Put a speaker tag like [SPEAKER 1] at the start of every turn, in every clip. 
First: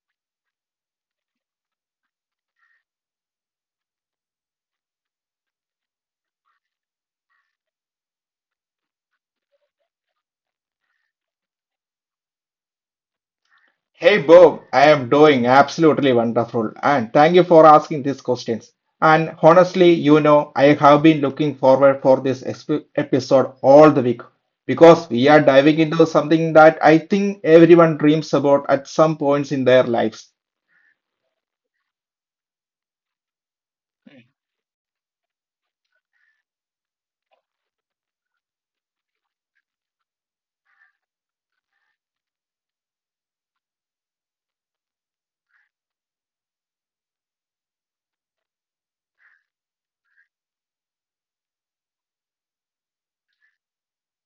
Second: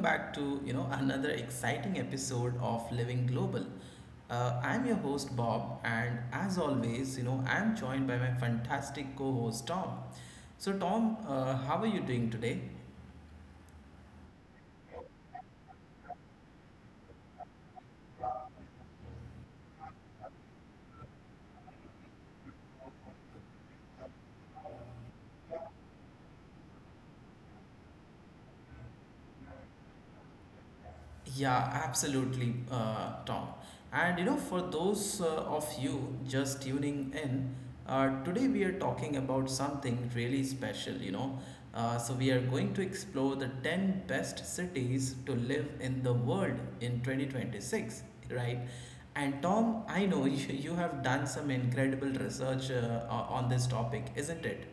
[SPEAKER 1] back to another exciting episode of Living Global. I'm your host Bob, and as always, I'm joined by my fantastic co-host Tom. So Tom, how are you doing today?
[SPEAKER 2] Hey Bob, I am doing absolutely wonderful and thank you for asking these questions. And honestly, you know, I have been looking forward for this episode all the week because we are diving into something that I think everyone dreams about at some points in their lives.
[SPEAKER 1] Yeah, absolutely, Tom. And you know, for those of you just tuning in, today we are talking about something really special, you know. We are going to explore the 10 best cities to live in the world in 2026, right? And, Tom, I know you have done some incredible research on this topic, isn't it?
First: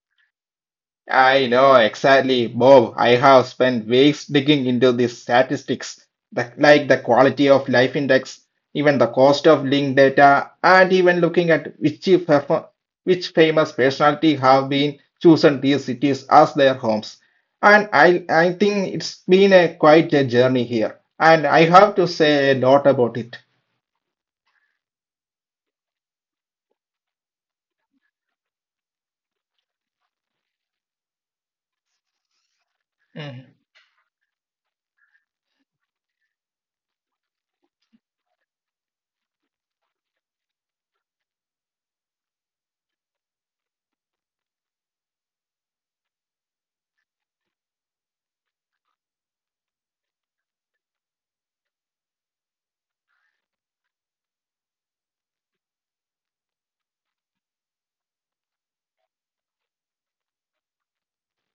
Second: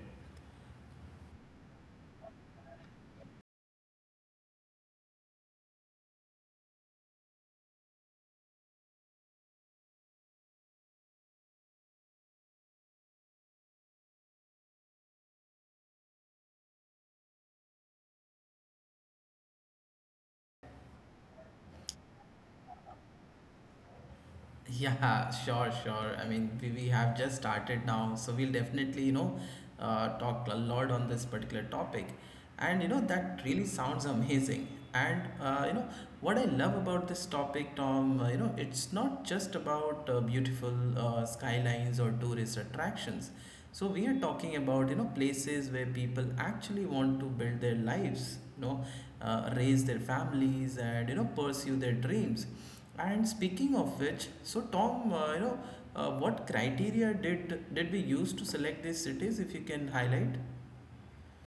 [SPEAKER 2] I know exactly, Bob. I have spent weeks digging into these statistics, like the quality of life index, even the cost of linked data, and even looking at which which famous personality have been chosen these cities as their homes. And I think it's been a quite a journey here, and I have to say a lot about it.
[SPEAKER 1] Yeah, sure, sure. I mean, we have just started now, so we'll definitely, you know, talk a lot on this particular topic. And, you know, that really sounds amazing. And, you know, what I love about this topic, Tom, you know, it's not just about beautiful skylines or tourist attractions. So we are talking about, you know, places where people actually want to build their lives, you know, raise their families and, you know, pursue their dreams, and speaking of which, so Tom, you know, what criteria did we use to select these cities? If you can highlight.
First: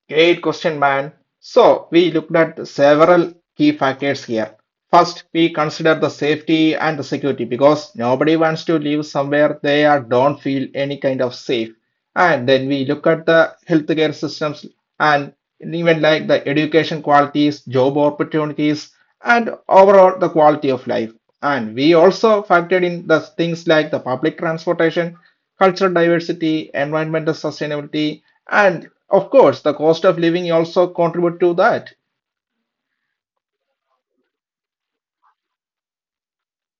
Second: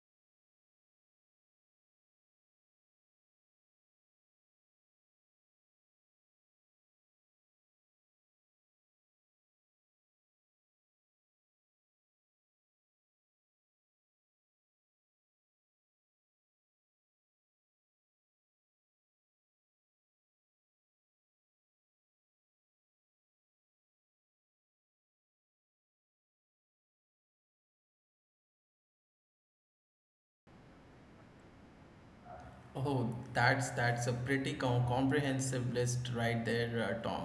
[SPEAKER 2] Great question, man. So, we looked at several key factors here. First, we consider the safety and the security because nobody wants to live somewhere they are, don't feel any kind of safe. And then we look at the healthcare systems and even like the education qualities, job opportunities, and overall the quality of life. And we also factored in the things like the public transportation, cultural diversity, environmental sustainability, and of course, the cost of living also contribute to that.
[SPEAKER 1] Oh, that's a pretty comprehensive list right there, Tom.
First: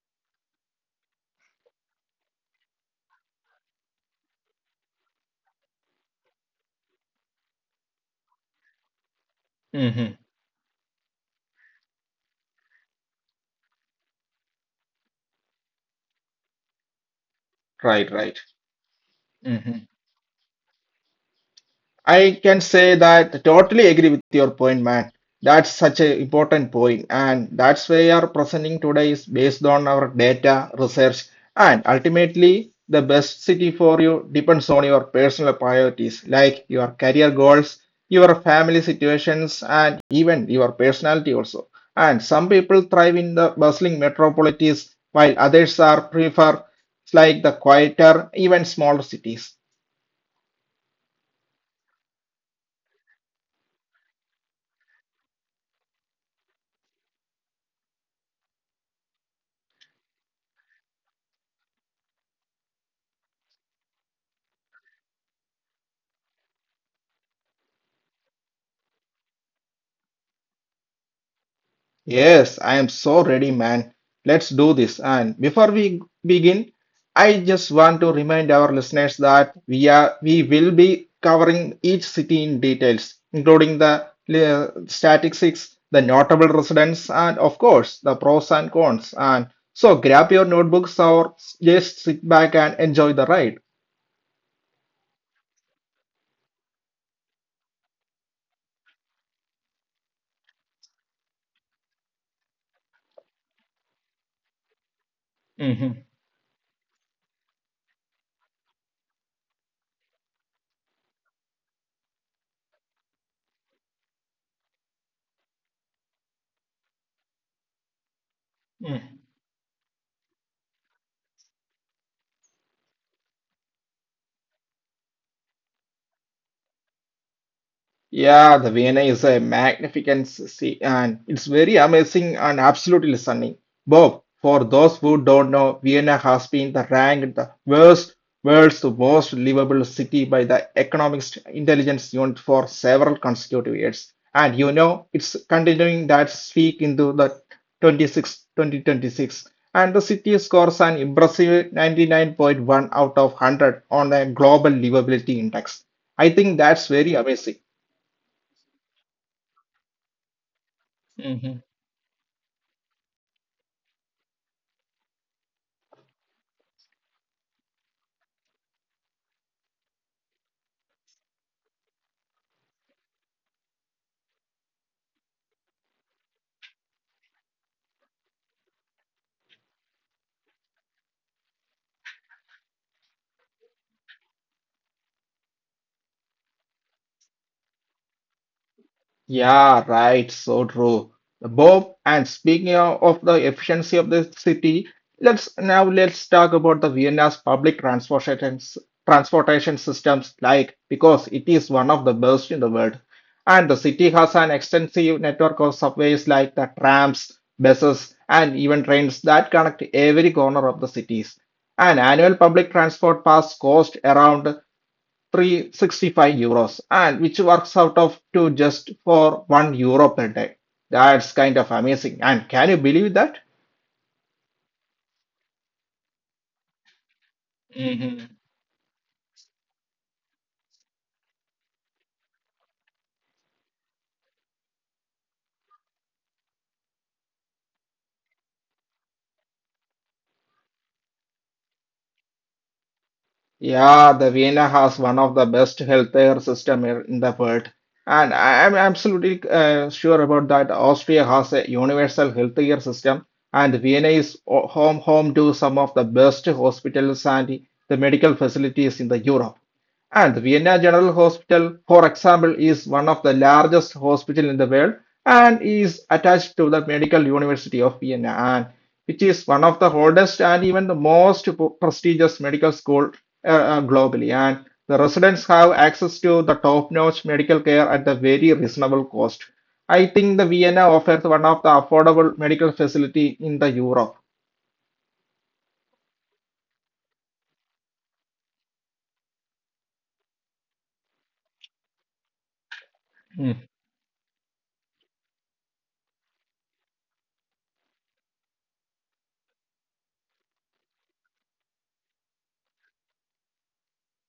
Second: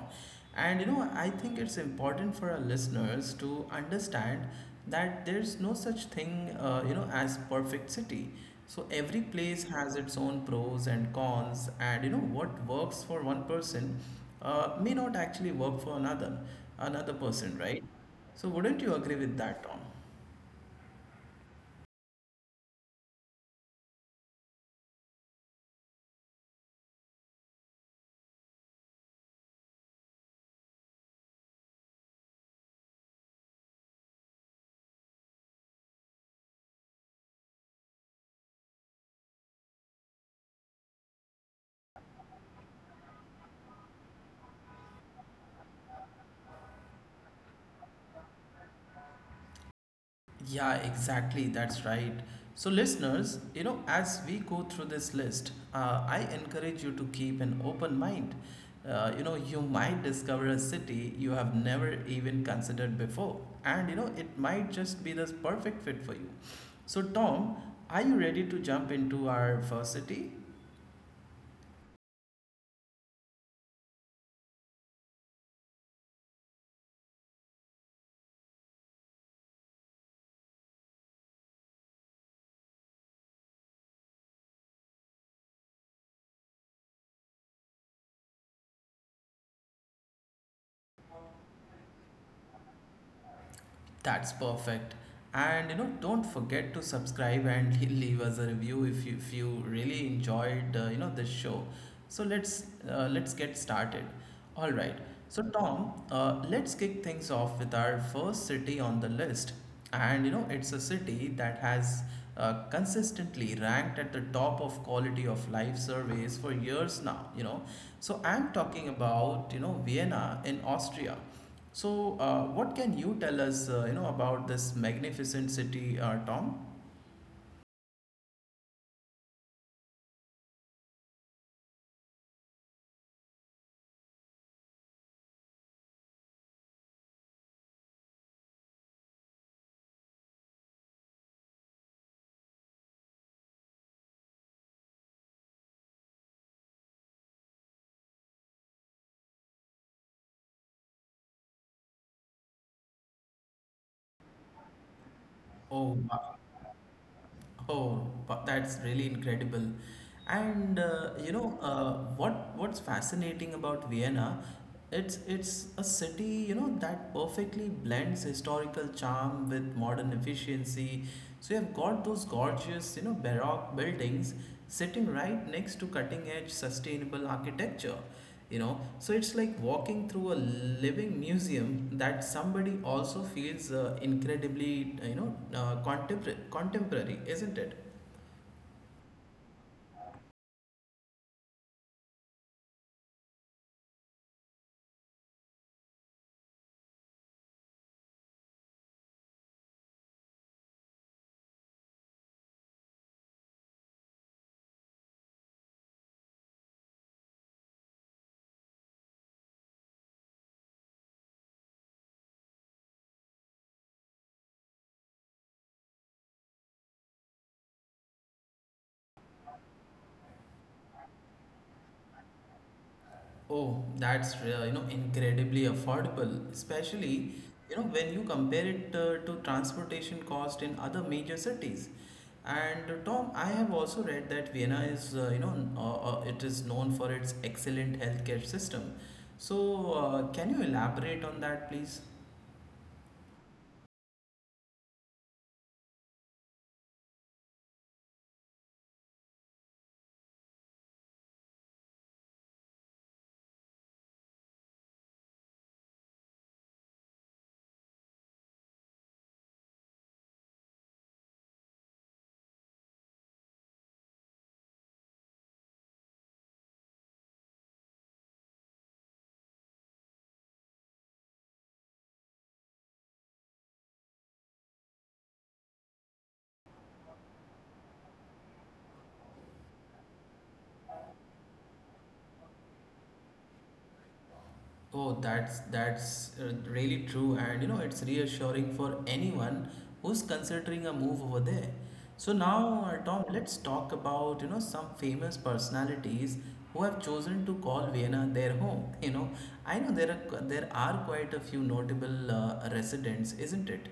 [SPEAKER 1] And you know, I think it's important for our listeners to understand that there's no such thing, you know, as perfect city. So every place has
[SPEAKER 2] Mm-hmm.
[SPEAKER 1] its own pros and cons, and you know what works for one person may not actually work for another person,
[SPEAKER 2] Right,
[SPEAKER 1] right?
[SPEAKER 2] right.
[SPEAKER 1] So wouldn't you agree with
[SPEAKER 2] Mm-hmm.
[SPEAKER 1] that, Tom?
[SPEAKER 2] I can say that totally agree with your point, man. That's such an important point, and that's why our presenting today is based on our data, research, and ultimately the best city for you depends on your personal priorities, like your career goals, your family situations, and even your personality also. And some people thrive in the bustling metropolities, while others are prefer like the quieter, even smaller cities.
[SPEAKER 1] Yeah, exactly. That's right. So, listeners, you know, as we go through this list, I encourage you to keep an open mind. You know, you might discover a city you have never even considered before, and you know, it might just be the perfect fit for you. So, Tom, are you ready to jump into our first city?
[SPEAKER 2] Yes, I am so ready, man. Let's do this. And before we begin, I just want to remind our listeners that we will be covering each city in details, including the statistics, the notable residents, and of course the pros and cons. And so grab your notebooks or just sit back and enjoy the ride.
[SPEAKER 1] That's perfect. And you know, don't forget to subscribe and leave us a review if you really enjoyed you know this show. So let's get started. All right. So
[SPEAKER 2] hmm
[SPEAKER 1] Tom, let's kick things off with our first city on the list. And you know, it's a city that has consistently ranked at the top of quality of life surveys for years now. You know, so I'm talking about you know Vienna in Austria. So, what can you tell us, you know, about this magnificent city, Tom?
[SPEAKER 2] Yeah, the Vienna is a magnificent city and it's very amazing and absolutely stunning. Bob, for those who don't know, Vienna has been the ranked the worst world's most livable city by the Economic Intelligence Unit for several consecutive years. And you know, it's continuing that streak into the 26 2026, and the city scores an impressive 99.1 out of 100 on the global livability index. I
[SPEAKER 1] Oh,
[SPEAKER 2] think
[SPEAKER 1] wow.
[SPEAKER 2] that's very amazing.
[SPEAKER 1] Oh, wow, that's really incredible. And
[SPEAKER 2] Mhm.
[SPEAKER 1] you know, what what's fascinating about Vienna? It's a city, you know, that perfectly blends historical charm with modern efficiency. So you've got those gorgeous, you know, baroque buildings sitting right next to cutting edge sustainable architecture. You know, so it's like walking through a living museum that somebody also feels incredibly you know, contemporary, isn't it?
[SPEAKER 2] Yeah, right. So true. Bob, and speaking of the efficiency of the city, let's talk about the Vienna's public transportation systems, like because it is one of the best in the world. And the city has an extensive network of subways like the trams, buses, and even trains that connect every corner of the cities. An annual public transport pass cost around €365 and which works out of to just for €1 per day. That's kind of amazing. And can you believe that?
[SPEAKER 1] Oh, that's you know, incredibly affordable, especially you know
[SPEAKER 2] hmm
[SPEAKER 1] when you compare it to transportation cost in other major cities. And Tom, I have also read that Vienna is you know, it is known for its excellent healthcare system. So can you elaborate on that, please?
[SPEAKER 2] Yeah, the Vienna has one of the best healthcare system here in the world, and I am absolutely sure about that. Austria has a universal healthcare system, and Vienna is home to some of the best hospitals and the medical facilities in the Europe. And Vienna General Hospital, for example, is one of the largest hospital in the world and is attached to the Medical University of Vienna which is one of the oldest and even the most prestigious medical school globally. And the residents have access to the top-notch medical care at the very reasonable cost. I think the Vienna offers one of the affordable medical facility in the Europe.
[SPEAKER 1] Oh, that's really true, and you know it's reassuring for anyone who's considering a move over there. So now,
[SPEAKER 2] Hmm.
[SPEAKER 1] Tom, let's talk about you know some famous personalities who have chosen to call Vienna their home. You know, I know there are quite a few notable residents, isn't it?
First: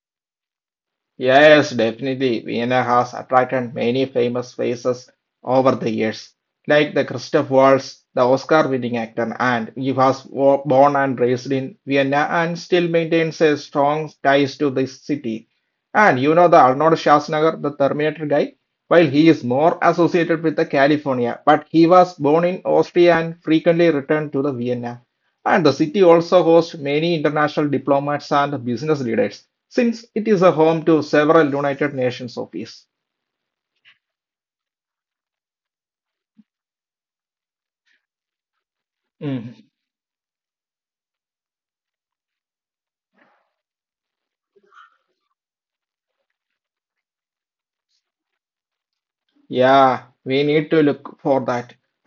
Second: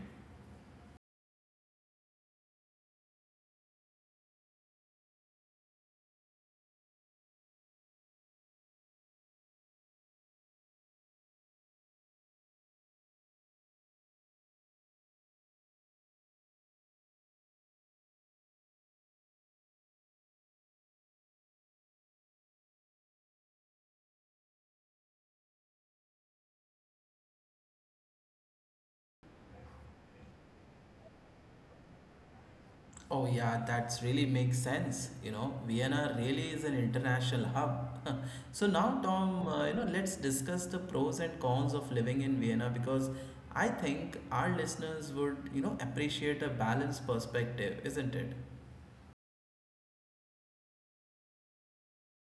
[SPEAKER 2] Yes, definitely. Vienna has attracted many famous faces over the years, like the Christoph Waltz, the Oscar-winning actor, and he was born and raised in Vienna and still maintains a strong ties to this city. And you know the Arnold Schwarzenegger, the Terminator guy, while he is more associated with the California, but he was born in Austria and frequently returned to the Vienna. And the city also hosts many international diplomats and business leaders, since it is a home to several United Nations offices.
[SPEAKER 1] Oh yeah, that's really makes sense. You know, Vienna really is an international hub. So now, Tom, you know, let's discuss the pros and cons of living in Vienna, because I think our listeners would, you know, appreciate a balanced perspective, isn't it?
[SPEAKER 2] Yeah, we need to look for that.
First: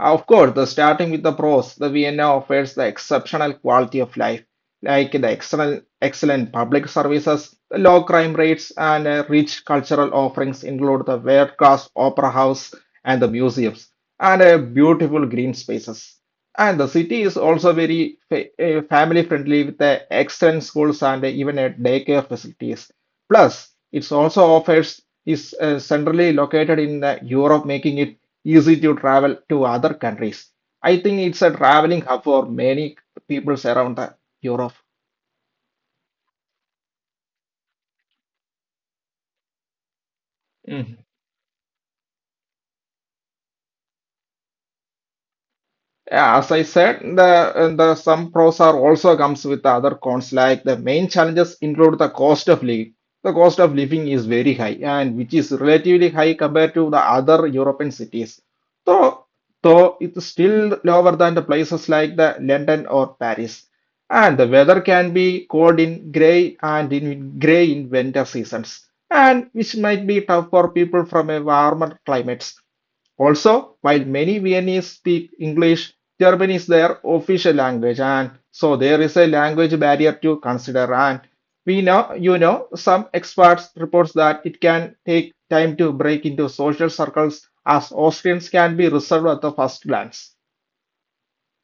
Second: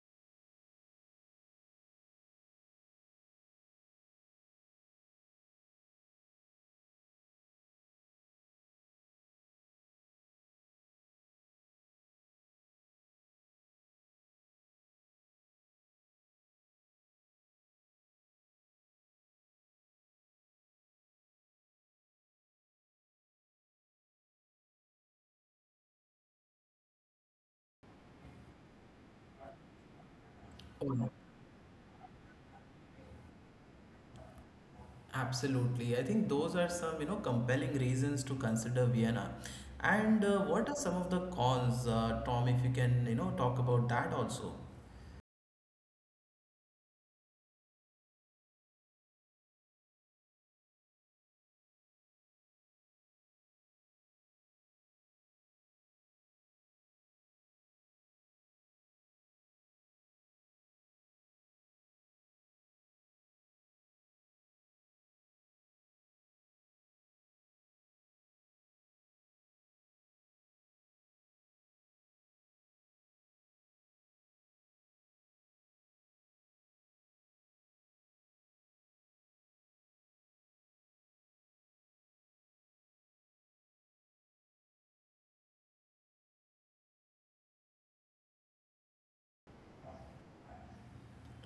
[SPEAKER 2] Of course, the starting with the pros, the Vienna offers the exceptional quality of life, like the excellent, excellent public services, the low crime rates, and rich cultural offerings include the world-class opera house and the museums, and beautiful green spaces. And the city is also very fa family-friendly with the excellent schools and even a daycare facilities. Plus, it also offers is centrally located in the Europe, making it easy to travel to other countries. I
[SPEAKER 1] Oh,
[SPEAKER 2] think
[SPEAKER 1] yeah,
[SPEAKER 2] it's a traveling hub for many peoples around the Europe.
[SPEAKER 1] absolutely. I think those are some, you know, compelling reasons to consider Vienna. And what are some of the cons, Tom, if you can, you know, talk about that also?
[SPEAKER 2] Yeah, as I said, the some pros are also comes with the other cons. Like the main challenges include the cost of living. The cost of living is very high, and which is relatively high compared to the other European cities. So, though it's still lower than the places like the London or Paris. And the weather can be cold in grey and in grey in winter seasons, and which might be tough for people from a warmer climates. Also, while many Viennese speak English, German is their official language, and so there is a language barrier to consider. And we know, you know, some experts reports that it can take time to break into social circles as Austrians can be reserved at the first glance.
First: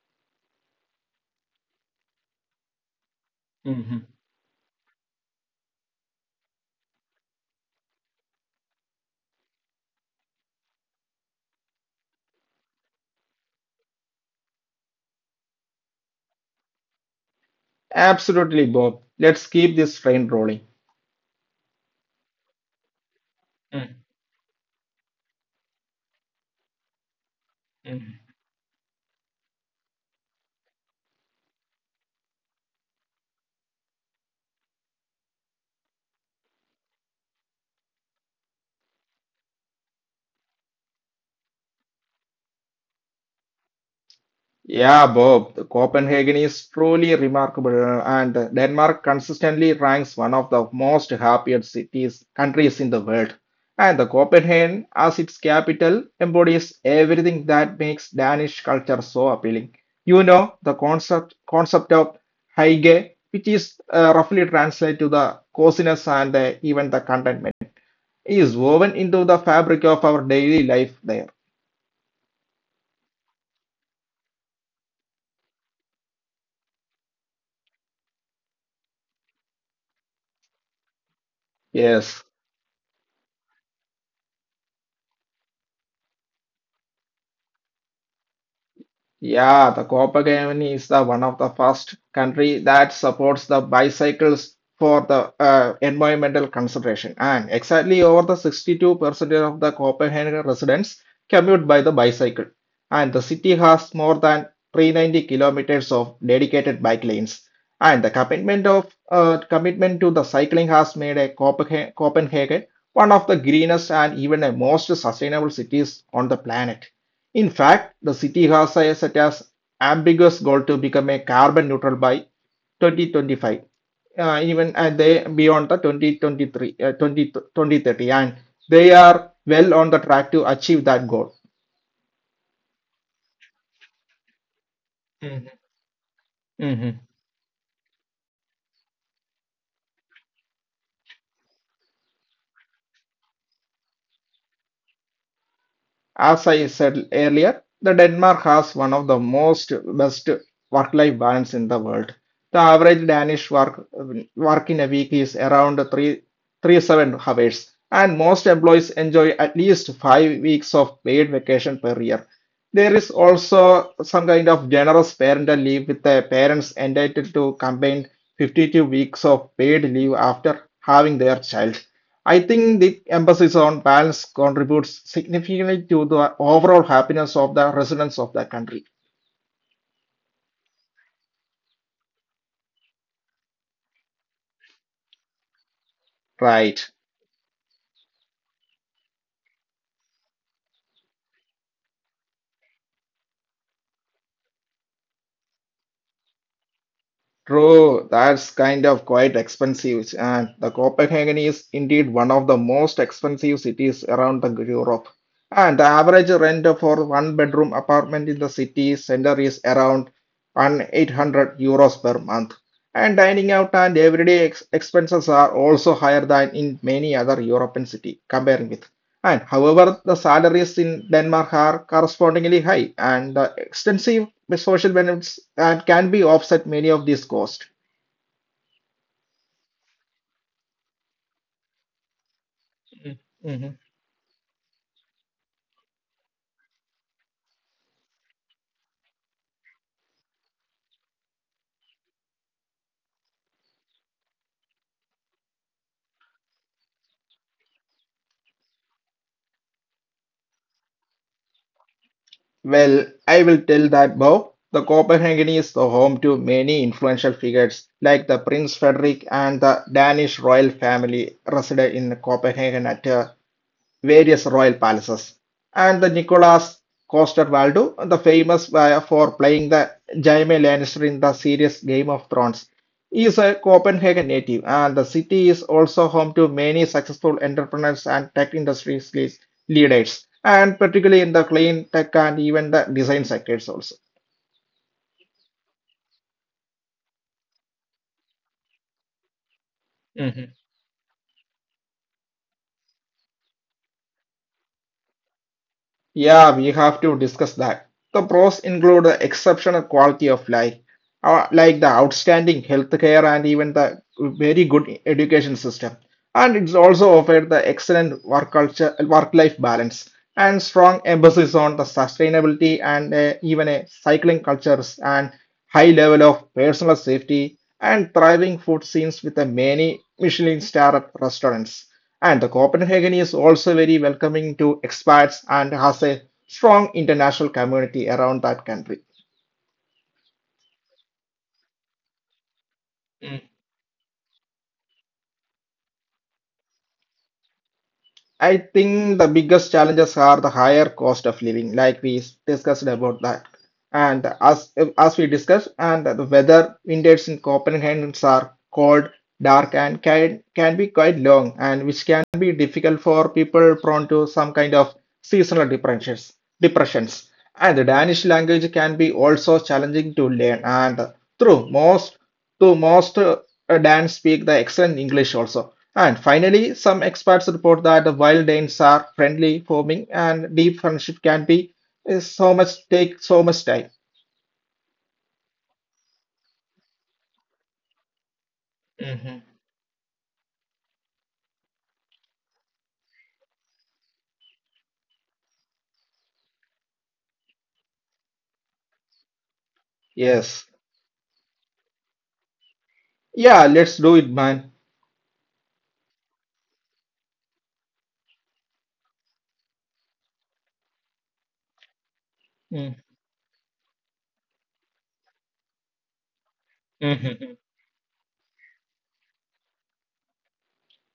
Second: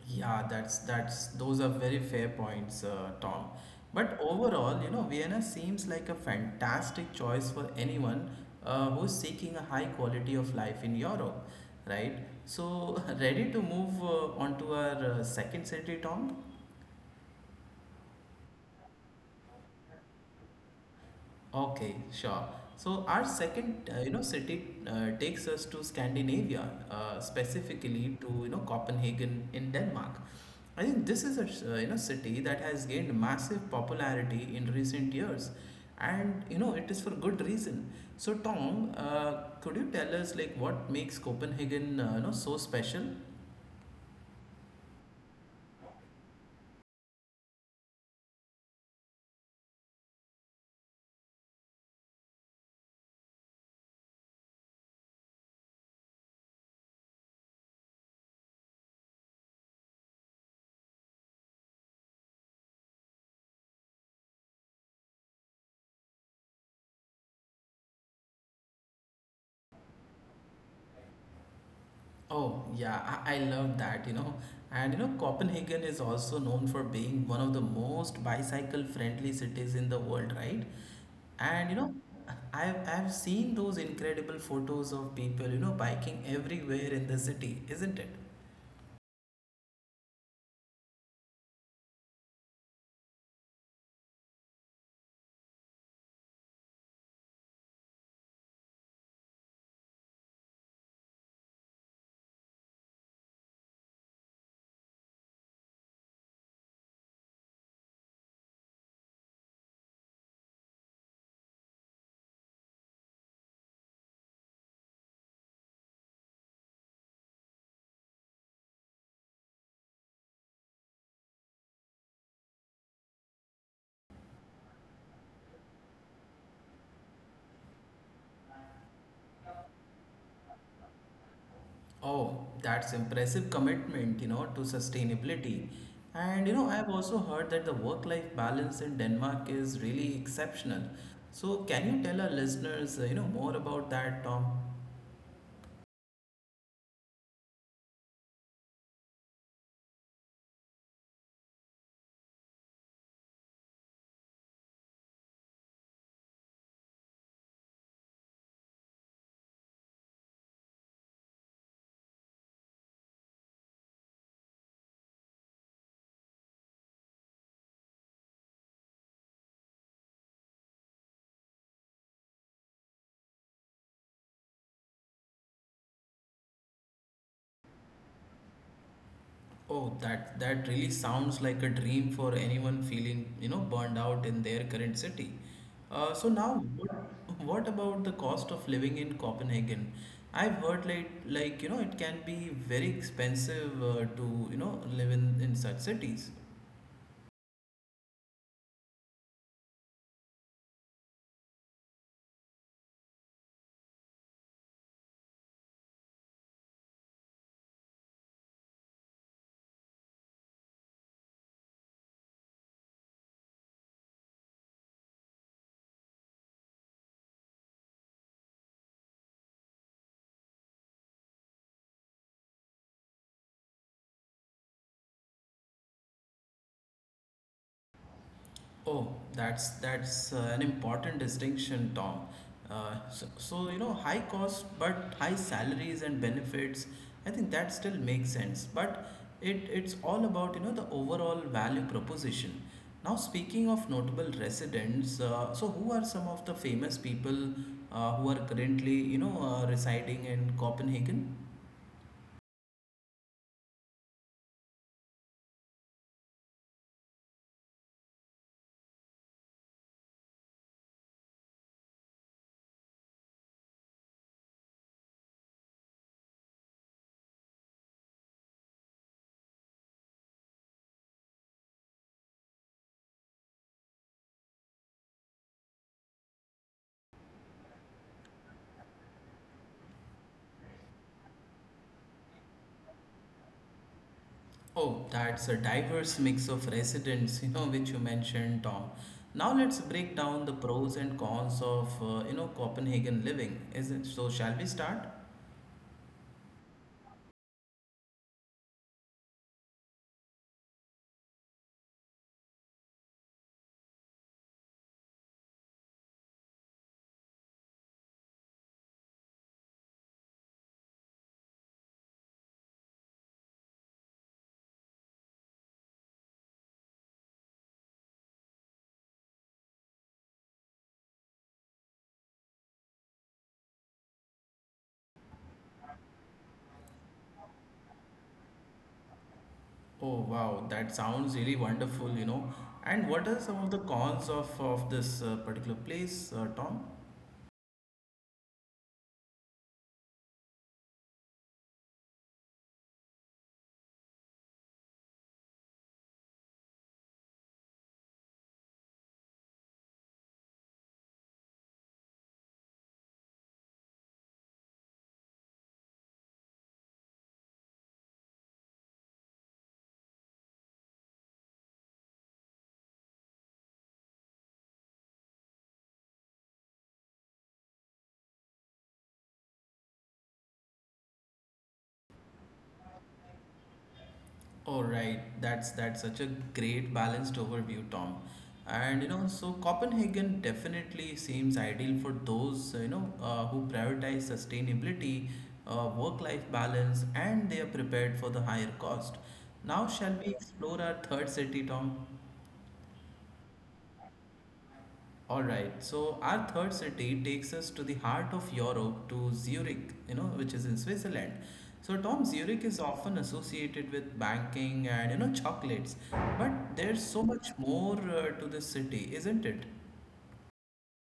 [SPEAKER 1] Yeah, that's those are very fair points, Tom.
[SPEAKER 2] Mhm.
[SPEAKER 1] But overall, you know, Vienna seems like a fantastic choice for anyone who's seeking a high quality of life in Europe, right? So, ready to move on to our second city, Tom?
[SPEAKER 2] Absolutely, Bob. Let's keep this train rolling.
[SPEAKER 1] Okay, sure. So our second, you know, city takes us to Scandinavia, specifically to
[SPEAKER 2] Mhm.
[SPEAKER 1] you know Copenhagen in Denmark. I think this is a you know city that has gained massive popularity in recent years, and you know it is for good reason. So Tom, could you tell us like what makes Copenhagen you know so special?
[SPEAKER 2] Yeah, Bob, the Copenhagen is truly remarkable, and Denmark consistently ranks one of the most happiest cities countries in the world. And the Copenhagen, as its capital, embodies everything that makes Danish culture so appealing. You know, the concept of Heige, which is roughly translated to the coziness and even the contentment, is woven into the fabric of our daily life there.
[SPEAKER 1] Oh, yeah, I love that, you know. And you know, Copenhagen is also known for being one of the most bicycle-friendly cities in the world, right? And you know,
[SPEAKER 2] Yes.
[SPEAKER 1] I've seen those incredible photos of people, you know, biking everywhere in the city, isn't it?
[SPEAKER 2] Yeah, the Copenhagen is the one of the first country that supports the bicycles for the environmental consideration. And exactly over the 62% of the Copenhagen residents commute by the bicycle. And the city has more than 390 kilometers of dedicated bike lanes. And the commitment to the cycling has made a Copenhagen one of the greenest and even the most sustainable cities on the planet. In fact, the city has a set as ambiguous goal to become a carbon neutral by 2025, even and they beyond the 2030, and they are well on the track to achieve that goal.
[SPEAKER 1] Oh, that's impressive commitment, you know, to sustainability. And you know, I've
[SPEAKER 2] Mhm.
[SPEAKER 1] also heard that the work-life balance in Denmark is really exceptional. So, can you tell our listeners, you know, more about that, Tom?
[SPEAKER 2] As I said earlier, the Denmark has one of the most best work-life balance in the world. The average Danish work in a week is around 3 3 7 hours, and most employees enjoy at least 5 weeks of paid vacation per year. There is also some kind of generous parental leave with the parents entitled to combine 52 weeks of paid leave after having their child. I think the emphasis on balance contributes significantly to the overall happiness of the residents of the country.
[SPEAKER 1] Oh, that that really sounds like a dream for anyone feeling, you know, burned out in their current city. So now,
[SPEAKER 2] Right.
[SPEAKER 1] what about the cost of living in Copenhagen? I've heard like you know it can be very expensive to you know live in such cities.
[SPEAKER 2] True, that's kind of quite expensive, and the Copenhagen is indeed one of the most expensive cities around the Europe. And the average rent for one bedroom apartment in the city center is around €1,800 per month. And dining out and everyday expenses are also higher than in many other European cities, comparing with. And however, the salaries in Denmark are correspondingly high, and the extensive social benefits that can be offset many of these costs.
[SPEAKER 1] Oh, that's an important distinction, Tom. So, so you know,
[SPEAKER 2] Mhm.
[SPEAKER 1] high cost but high salaries and benefits. I think that still makes sense, but it's all about you know the overall value proposition. Now, speaking of notable residents, so who are some of the famous people who are currently you know residing in Copenhagen?
[SPEAKER 2] Well, I will tell that Bob, the Copenhagen is the home to many influential figures like the Prince Frederick and the Danish royal family resided in Copenhagen at a various royal palaces. And the Nicholas Coster Waldo, the famous for playing the Jaime Lannister in the series Game of Thrones, is a Copenhagen native, and the city is also home to many successful entrepreneurs and tech industry leaders, and particularly in the clean tech and even the design sectors also.
[SPEAKER 1] Oh, that's a diverse mix of residents, you know, which you mentioned, Tom. Now let's break down the pros and cons of, you know, Copenhagen living. Is it so? Shall we start?
[SPEAKER 2] Yeah, we have to discuss that. The pros include the exceptional quality of life, like the outstanding healthcare and even the very good education system. And it's also offered the excellent work culture, work-life balance, and strong emphasis on the sustainability and even a cycling cultures and high level of personal safety and thriving food scenes with the many Michelin star restaurants. And the Copenhagen is also very welcoming to expats and has a strong international community around that country.
[SPEAKER 1] Oh, wow, that sounds really wonderful, you know. And what are some of the cons of this particular place, Tom?
[SPEAKER 2] I think the biggest challenges are the higher cost of living, like we discussed about that. And as we discussed, and the weather winters in Copenhagen are cold, dark, and can be quite long, and which can be difficult for people prone to some kind of seasonal depressions. Depressions. And the Danish language can be also challenging to learn. And through most Though most Danes speak the excellent English also. And finally, some experts report that while Danes are friendly, forming and deep friendship can be is so much take so much time.
[SPEAKER 1] All right, that's such a great balanced overview, Tom. And you know,
[SPEAKER 2] Mm-hmm.
[SPEAKER 1] so Copenhagen definitely seems ideal for those you know who prioritize sustainability, work-life balance, and they are prepared for the higher cost. Now, shall we
[SPEAKER 2] Yes.
[SPEAKER 1] explore our third city, Tom?
[SPEAKER 2] Yeah, let's do it, man.
[SPEAKER 1] Alright, so our third city takes us to the heart of Europe, to Zurich, you know, which is in Switzerland. So, Tom, Zurich is often associated with banking and, you know, chocolates, but there's so
[SPEAKER 2] Mm.
[SPEAKER 1] much more to this city, isn't it?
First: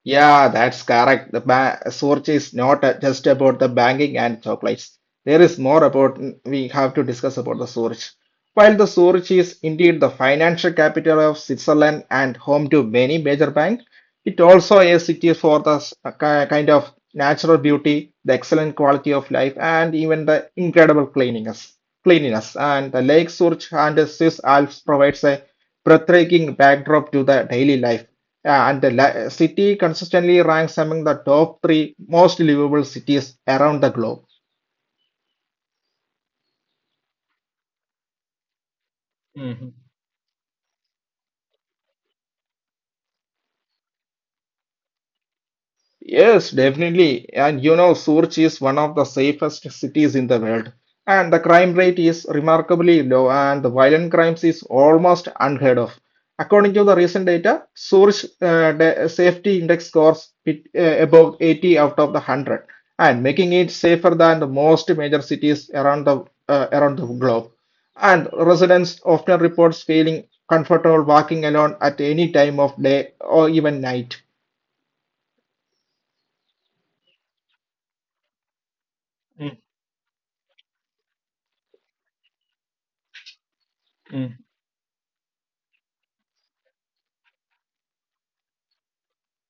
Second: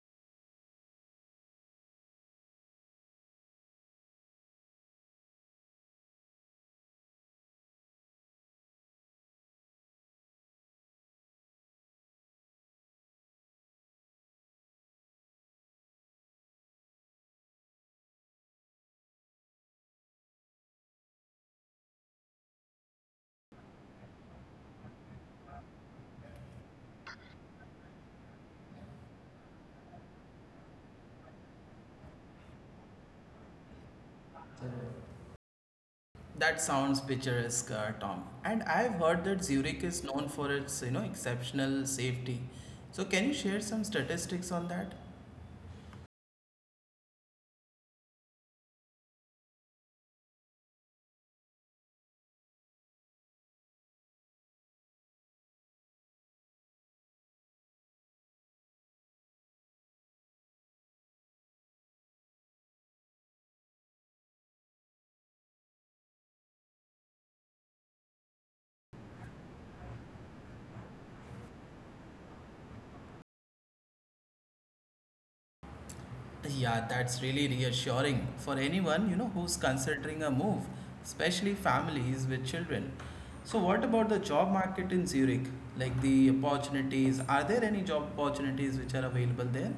[SPEAKER 2] Yeah, that's correct. The ba Surge is not just about the banking and chocolates. There is more about we have to discuss about the Surge. While the Surge is indeed the financial capital of Switzerland and home to many major banks, it also is city for the kind of natural beauty, the excellent quality of life, and even the incredible cleanliness and the Lake Zurich and the Swiss Alps provides a breathtaking backdrop to the daily life, yeah, and the city consistently ranks among the top three most livable cities around the globe.
[SPEAKER 1] That sounds picturesque, Tom. And I've heard that Zurich
[SPEAKER 2] Mhm.
[SPEAKER 1] is known for its, you know, exceptional safety. So, can you share some statistics on that?
[SPEAKER 2] Yes, definitely. And you know, Surch is one of the safest cities in the world. And the crime rate is remarkably low, and the violent crimes is almost unheard of. According to the recent data, Surch the safety index scores bit, above 80 out of the 100, and making it safer than the most major cities around the globe. And residents often reports feeling comfortable walking alone at any time of day or even night.
[SPEAKER 1] Yeah, that's really reassuring for anyone, you know, who's
[SPEAKER 2] Mm,
[SPEAKER 1] considering a move, especially families with children. So what about the job
[SPEAKER 2] mm.
[SPEAKER 1] market in Zurich? Like the opportunities, are there any job opportunities which are available there?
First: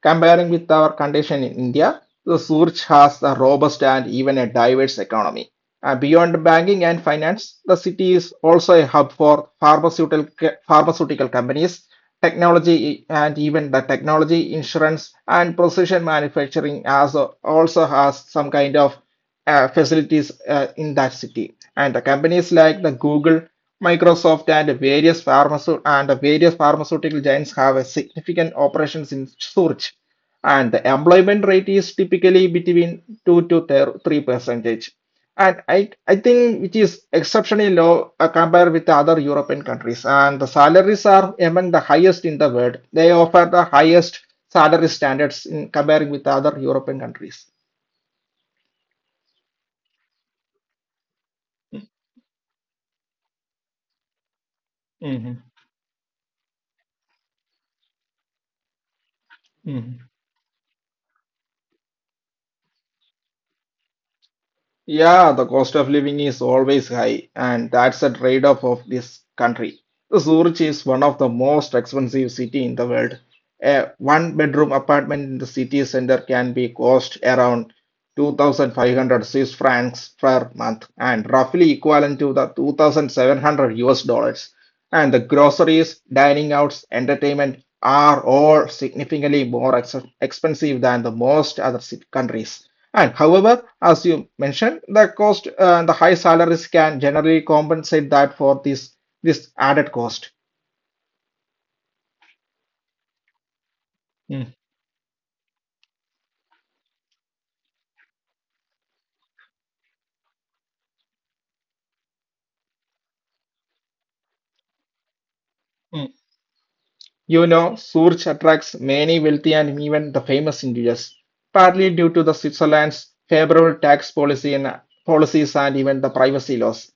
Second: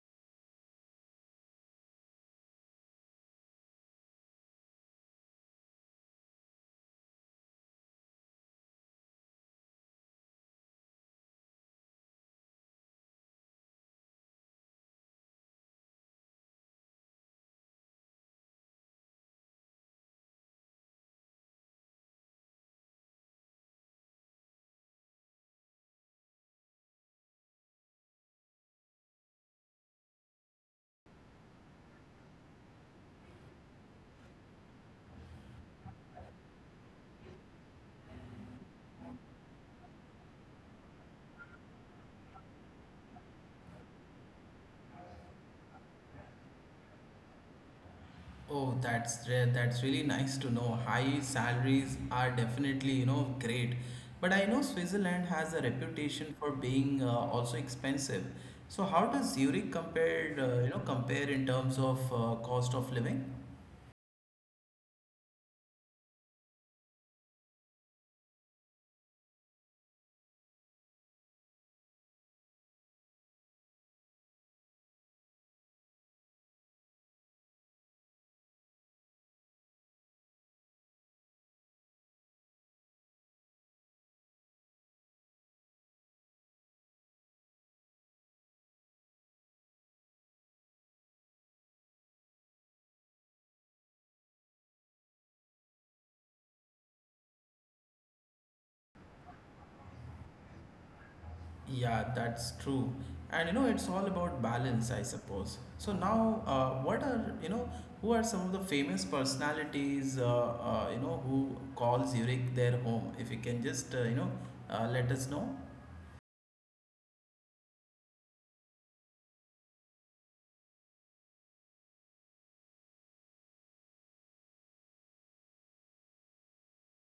[SPEAKER 2] Comparing with our condition in India, the Surch has a robust and even a diverse economy. Beyond banking and finance, the city is also a hub for pharmaceutical companies, technology, and insurance, and precision manufacturing as also has some kind of facilities in that city. And the companies like the Google, Microsoft, and various pharmaceutical giants have a significant operations in Zurich. And the employment rate is typically between two to three percentage, and I think it is exceptionally low compared with the other European countries. And the salaries are among the highest in the world. They offer the highest salary standards in comparing with the other European countries.
[SPEAKER 1] Oh, that's really nice to know. High salaries are definitely, you know, great. But I know Switzerland
[SPEAKER 2] Mm-hmm.
[SPEAKER 1] has a reputation for being also expensive. So how does Zurich compare, you know, compare in terms of cost of living?
[SPEAKER 2] Yeah, the cost of living is always high, and that's a trade-off of this country. Zurich is one of the most expensive city in the world. A one-bedroom apartment in the city center can be cost around 2,500 Swiss francs per month, and roughly equivalent to the 2,700 US dollars. And the groceries, dining outs, entertainment are all significantly more expensive than the most other countries. And however, as you mentioned, the cost, the high salaries can generally compensate that for this added cost.
[SPEAKER 1] Yeah, that's true. And you know, it's all about
[SPEAKER 2] Mm,
[SPEAKER 1] balance, I suppose. So now, what are you know, who are some of the famous personalities? You know, who calls Zurich their home? If you can just you know, let us know.
[SPEAKER 2] mm. You know, Zurich attracts many wealthy and even the famous individuals, partly due to the Switzerland's favorable tax policy and policies and even the privacy laws.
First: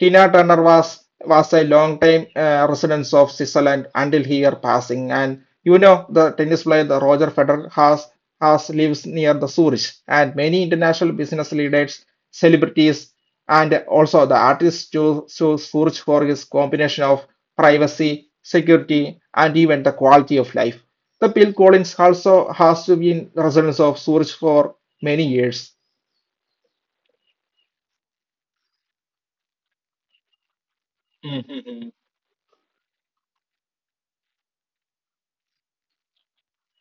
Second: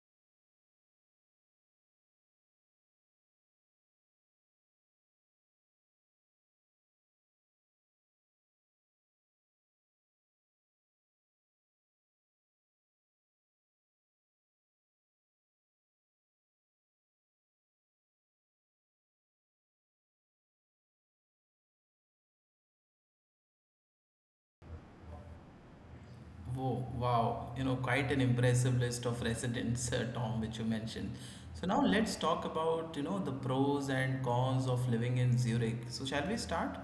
[SPEAKER 2] Tina Turner was a long-time resident of Switzerland until her passing, and you know the tennis player the Roger Federer has lives near the Zurich, and many international business leaders, celebrities, and also the artists choose Zurich for his combination of privacy, security, and even the quality of life. The Bill Collins also has been resident of Zurich for many years.
[SPEAKER 1] Whoa, wow, you know, quite an impressive list of residents, Tom, which you mentioned. So now let's talk about you know the pros and cons of living in Zurich. So shall we start?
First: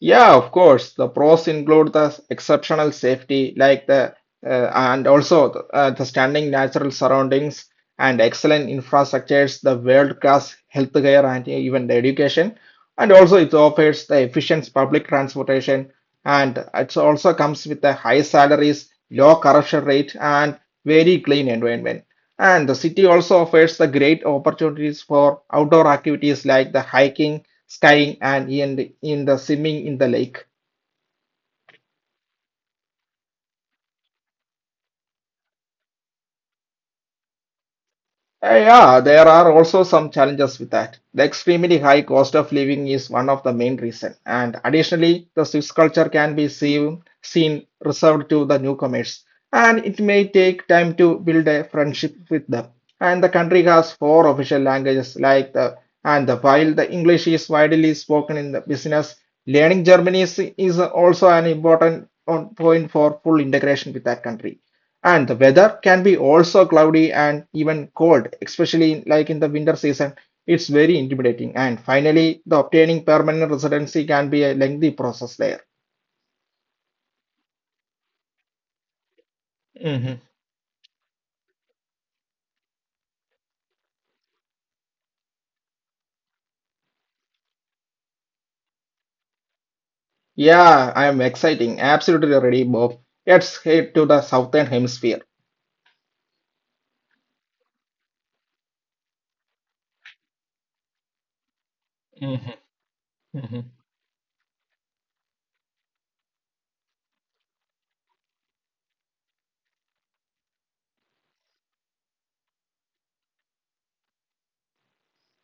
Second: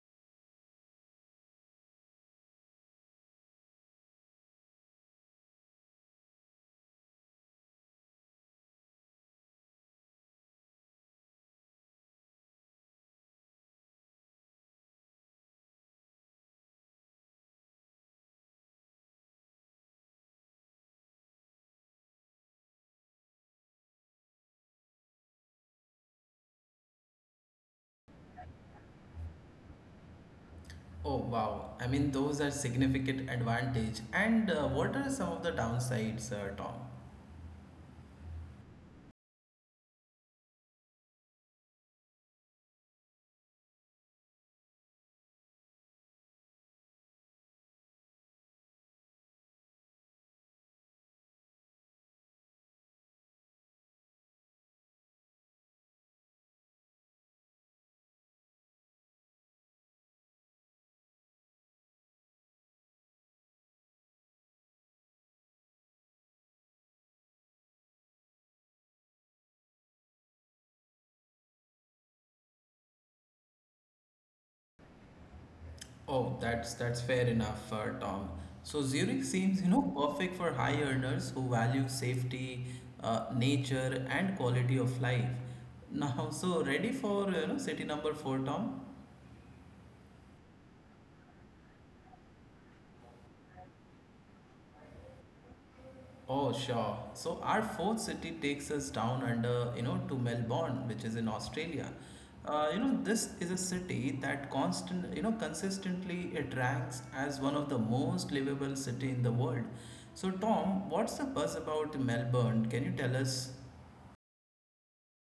[SPEAKER 2] Yeah, of course. The pros include the exceptional safety, like the stunning natural surroundings and excellent infrastructures, the world-class healthcare and even the education. And also, it offers the efficient public transportation, and it also comes with the high salaries, low corruption rate, and very clean environment. And the city also offers the great opportunities for outdoor activities like the hiking skying and in the swimming in the lake.
[SPEAKER 1] Oh wow! I mean, those are significant advantage. And what are some of the downsides, Tom?
[SPEAKER 2] Yeah, there are also some challenges with that. The extremely high cost of living is one of the main reason, and additionally, the Swiss culture can be seen reserved to the newcomers, and it may take time to build a friendship with them. And the country has four official languages, while the English is widely spoken in the business, learning German is also an important point for full integration with that country. And the weather can be also cloudy and even cold, especially like in the winter season. It's very intimidating. And finally, the obtaining permanent residency can be a lengthy process there.
[SPEAKER 1] Oh, that's fair enough, Tom. So Zurich seems, you know,
[SPEAKER 2] Hmm.
[SPEAKER 1] perfect for high earners who value safety, nature, and quality of life. Now, so ready for you know city number four, Tom?
[SPEAKER 2] Yeah, I am exciting. Absolutely ready, Bob. Let's head to the southern hemisphere.
[SPEAKER 1] Oh, sure. So our fourth city takes us down under, you know, to Melbourne, which is in Australia.
[SPEAKER 2] Hmm.
[SPEAKER 1] You know, this is a city that you know, consistently it ranks as one of the most livable city in the world. So Tom, what's the buzz about Melbourne? Can you tell us?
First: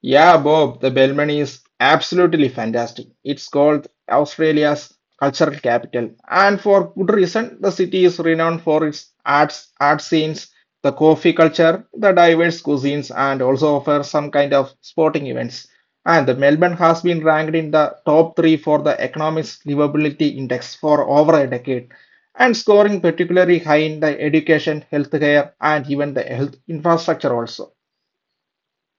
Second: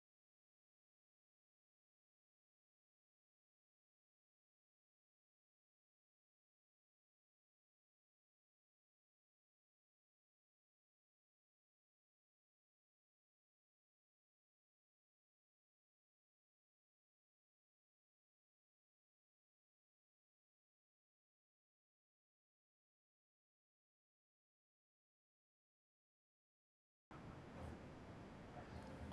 [SPEAKER 2] Yeah, Bob, the Bellman is absolutely fantastic. It's called Australia's cultural capital, and for good reason. The city is renowned for its art scenes, the coffee culture, the diverse cuisines, and also offers some kind of sporting events. And the Melbourne has been ranked in the top three for the Economist Livability Index for over a decade, and scoring particularly high in the education, healthcare, and even the health infrastructure also.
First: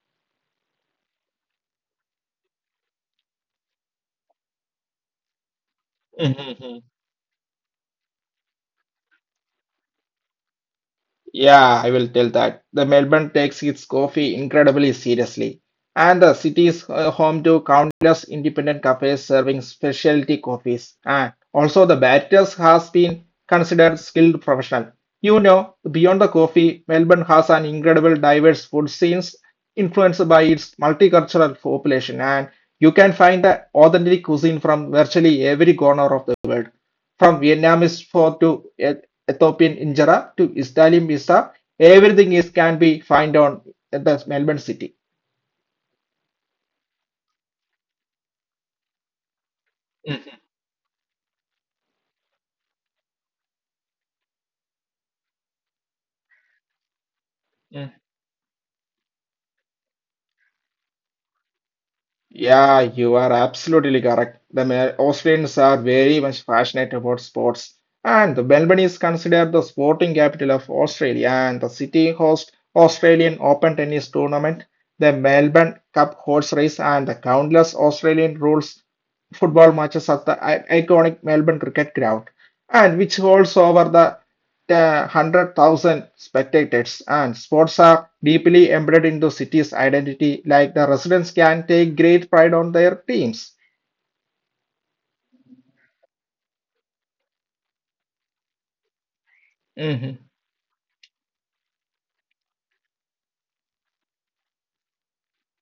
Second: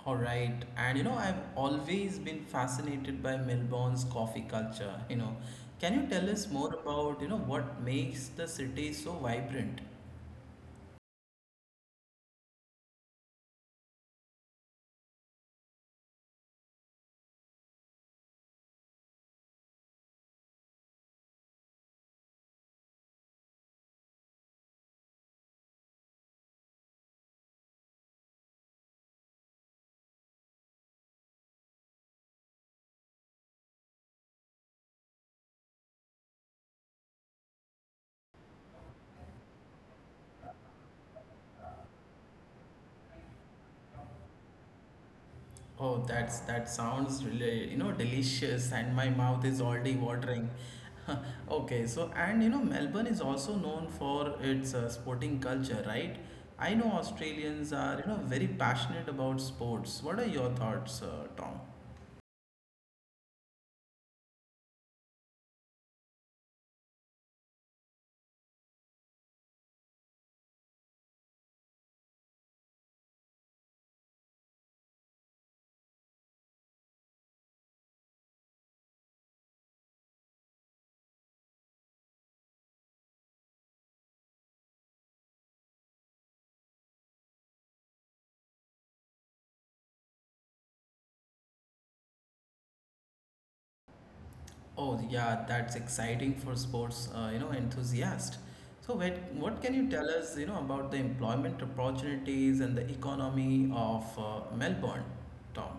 [SPEAKER 1] All right. And you know, I've always been fascinated by Melbourne's coffee culture, you know. Can you tell us more about, you know, what makes the city so vibrant?
[SPEAKER 2] Yeah, I will tell that. The Melbourne takes its coffee incredibly seriously, and the city is home to countless independent cafes serving specialty coffees. And also, the barristers has been considered skilled professional. You know, beyond the coffee, Melbourne has an incredible diverse food scenes influenced by its multicultural population, and you can find the authentic cuisine from virtually every corner of the world, from Vietnamese pho to Ethiopian injera to Israeli misa, everything is can be found on the Melbourne city.
[SPEAKER 1] Oh, that's that sounds really, you know, delicious, and my mouth is already watering. Okay, so and you know, Melbourne is also known for its sporting culture, right? I know Australians are, very passionate about sports. What are your thoughts, Tom?
[SPEAKER 2] Yeah, you are absolutely correct. The Austrians are very much passionate about sports, and Melbourne is considered the sporting capital of Australia, and the city hosts Australian Open Tennis Tournament, the Melbourne Cup horse race, and the countless Australian rules football matches at the iconic Melbourne Cricket Ground, and which holds over the 100,000 spectators, and sports are deeply embedded into city's identity, like the residents can take great pride on their teams.
[SPEAKER 1] Oh, yeah, that's exciting for sports, enthusiast. So, what what can you tell us,
[SPEAKER 2] Mhm.
[SPEAKER 1] about the employment opportunities and the economy of Melbourne, Tom?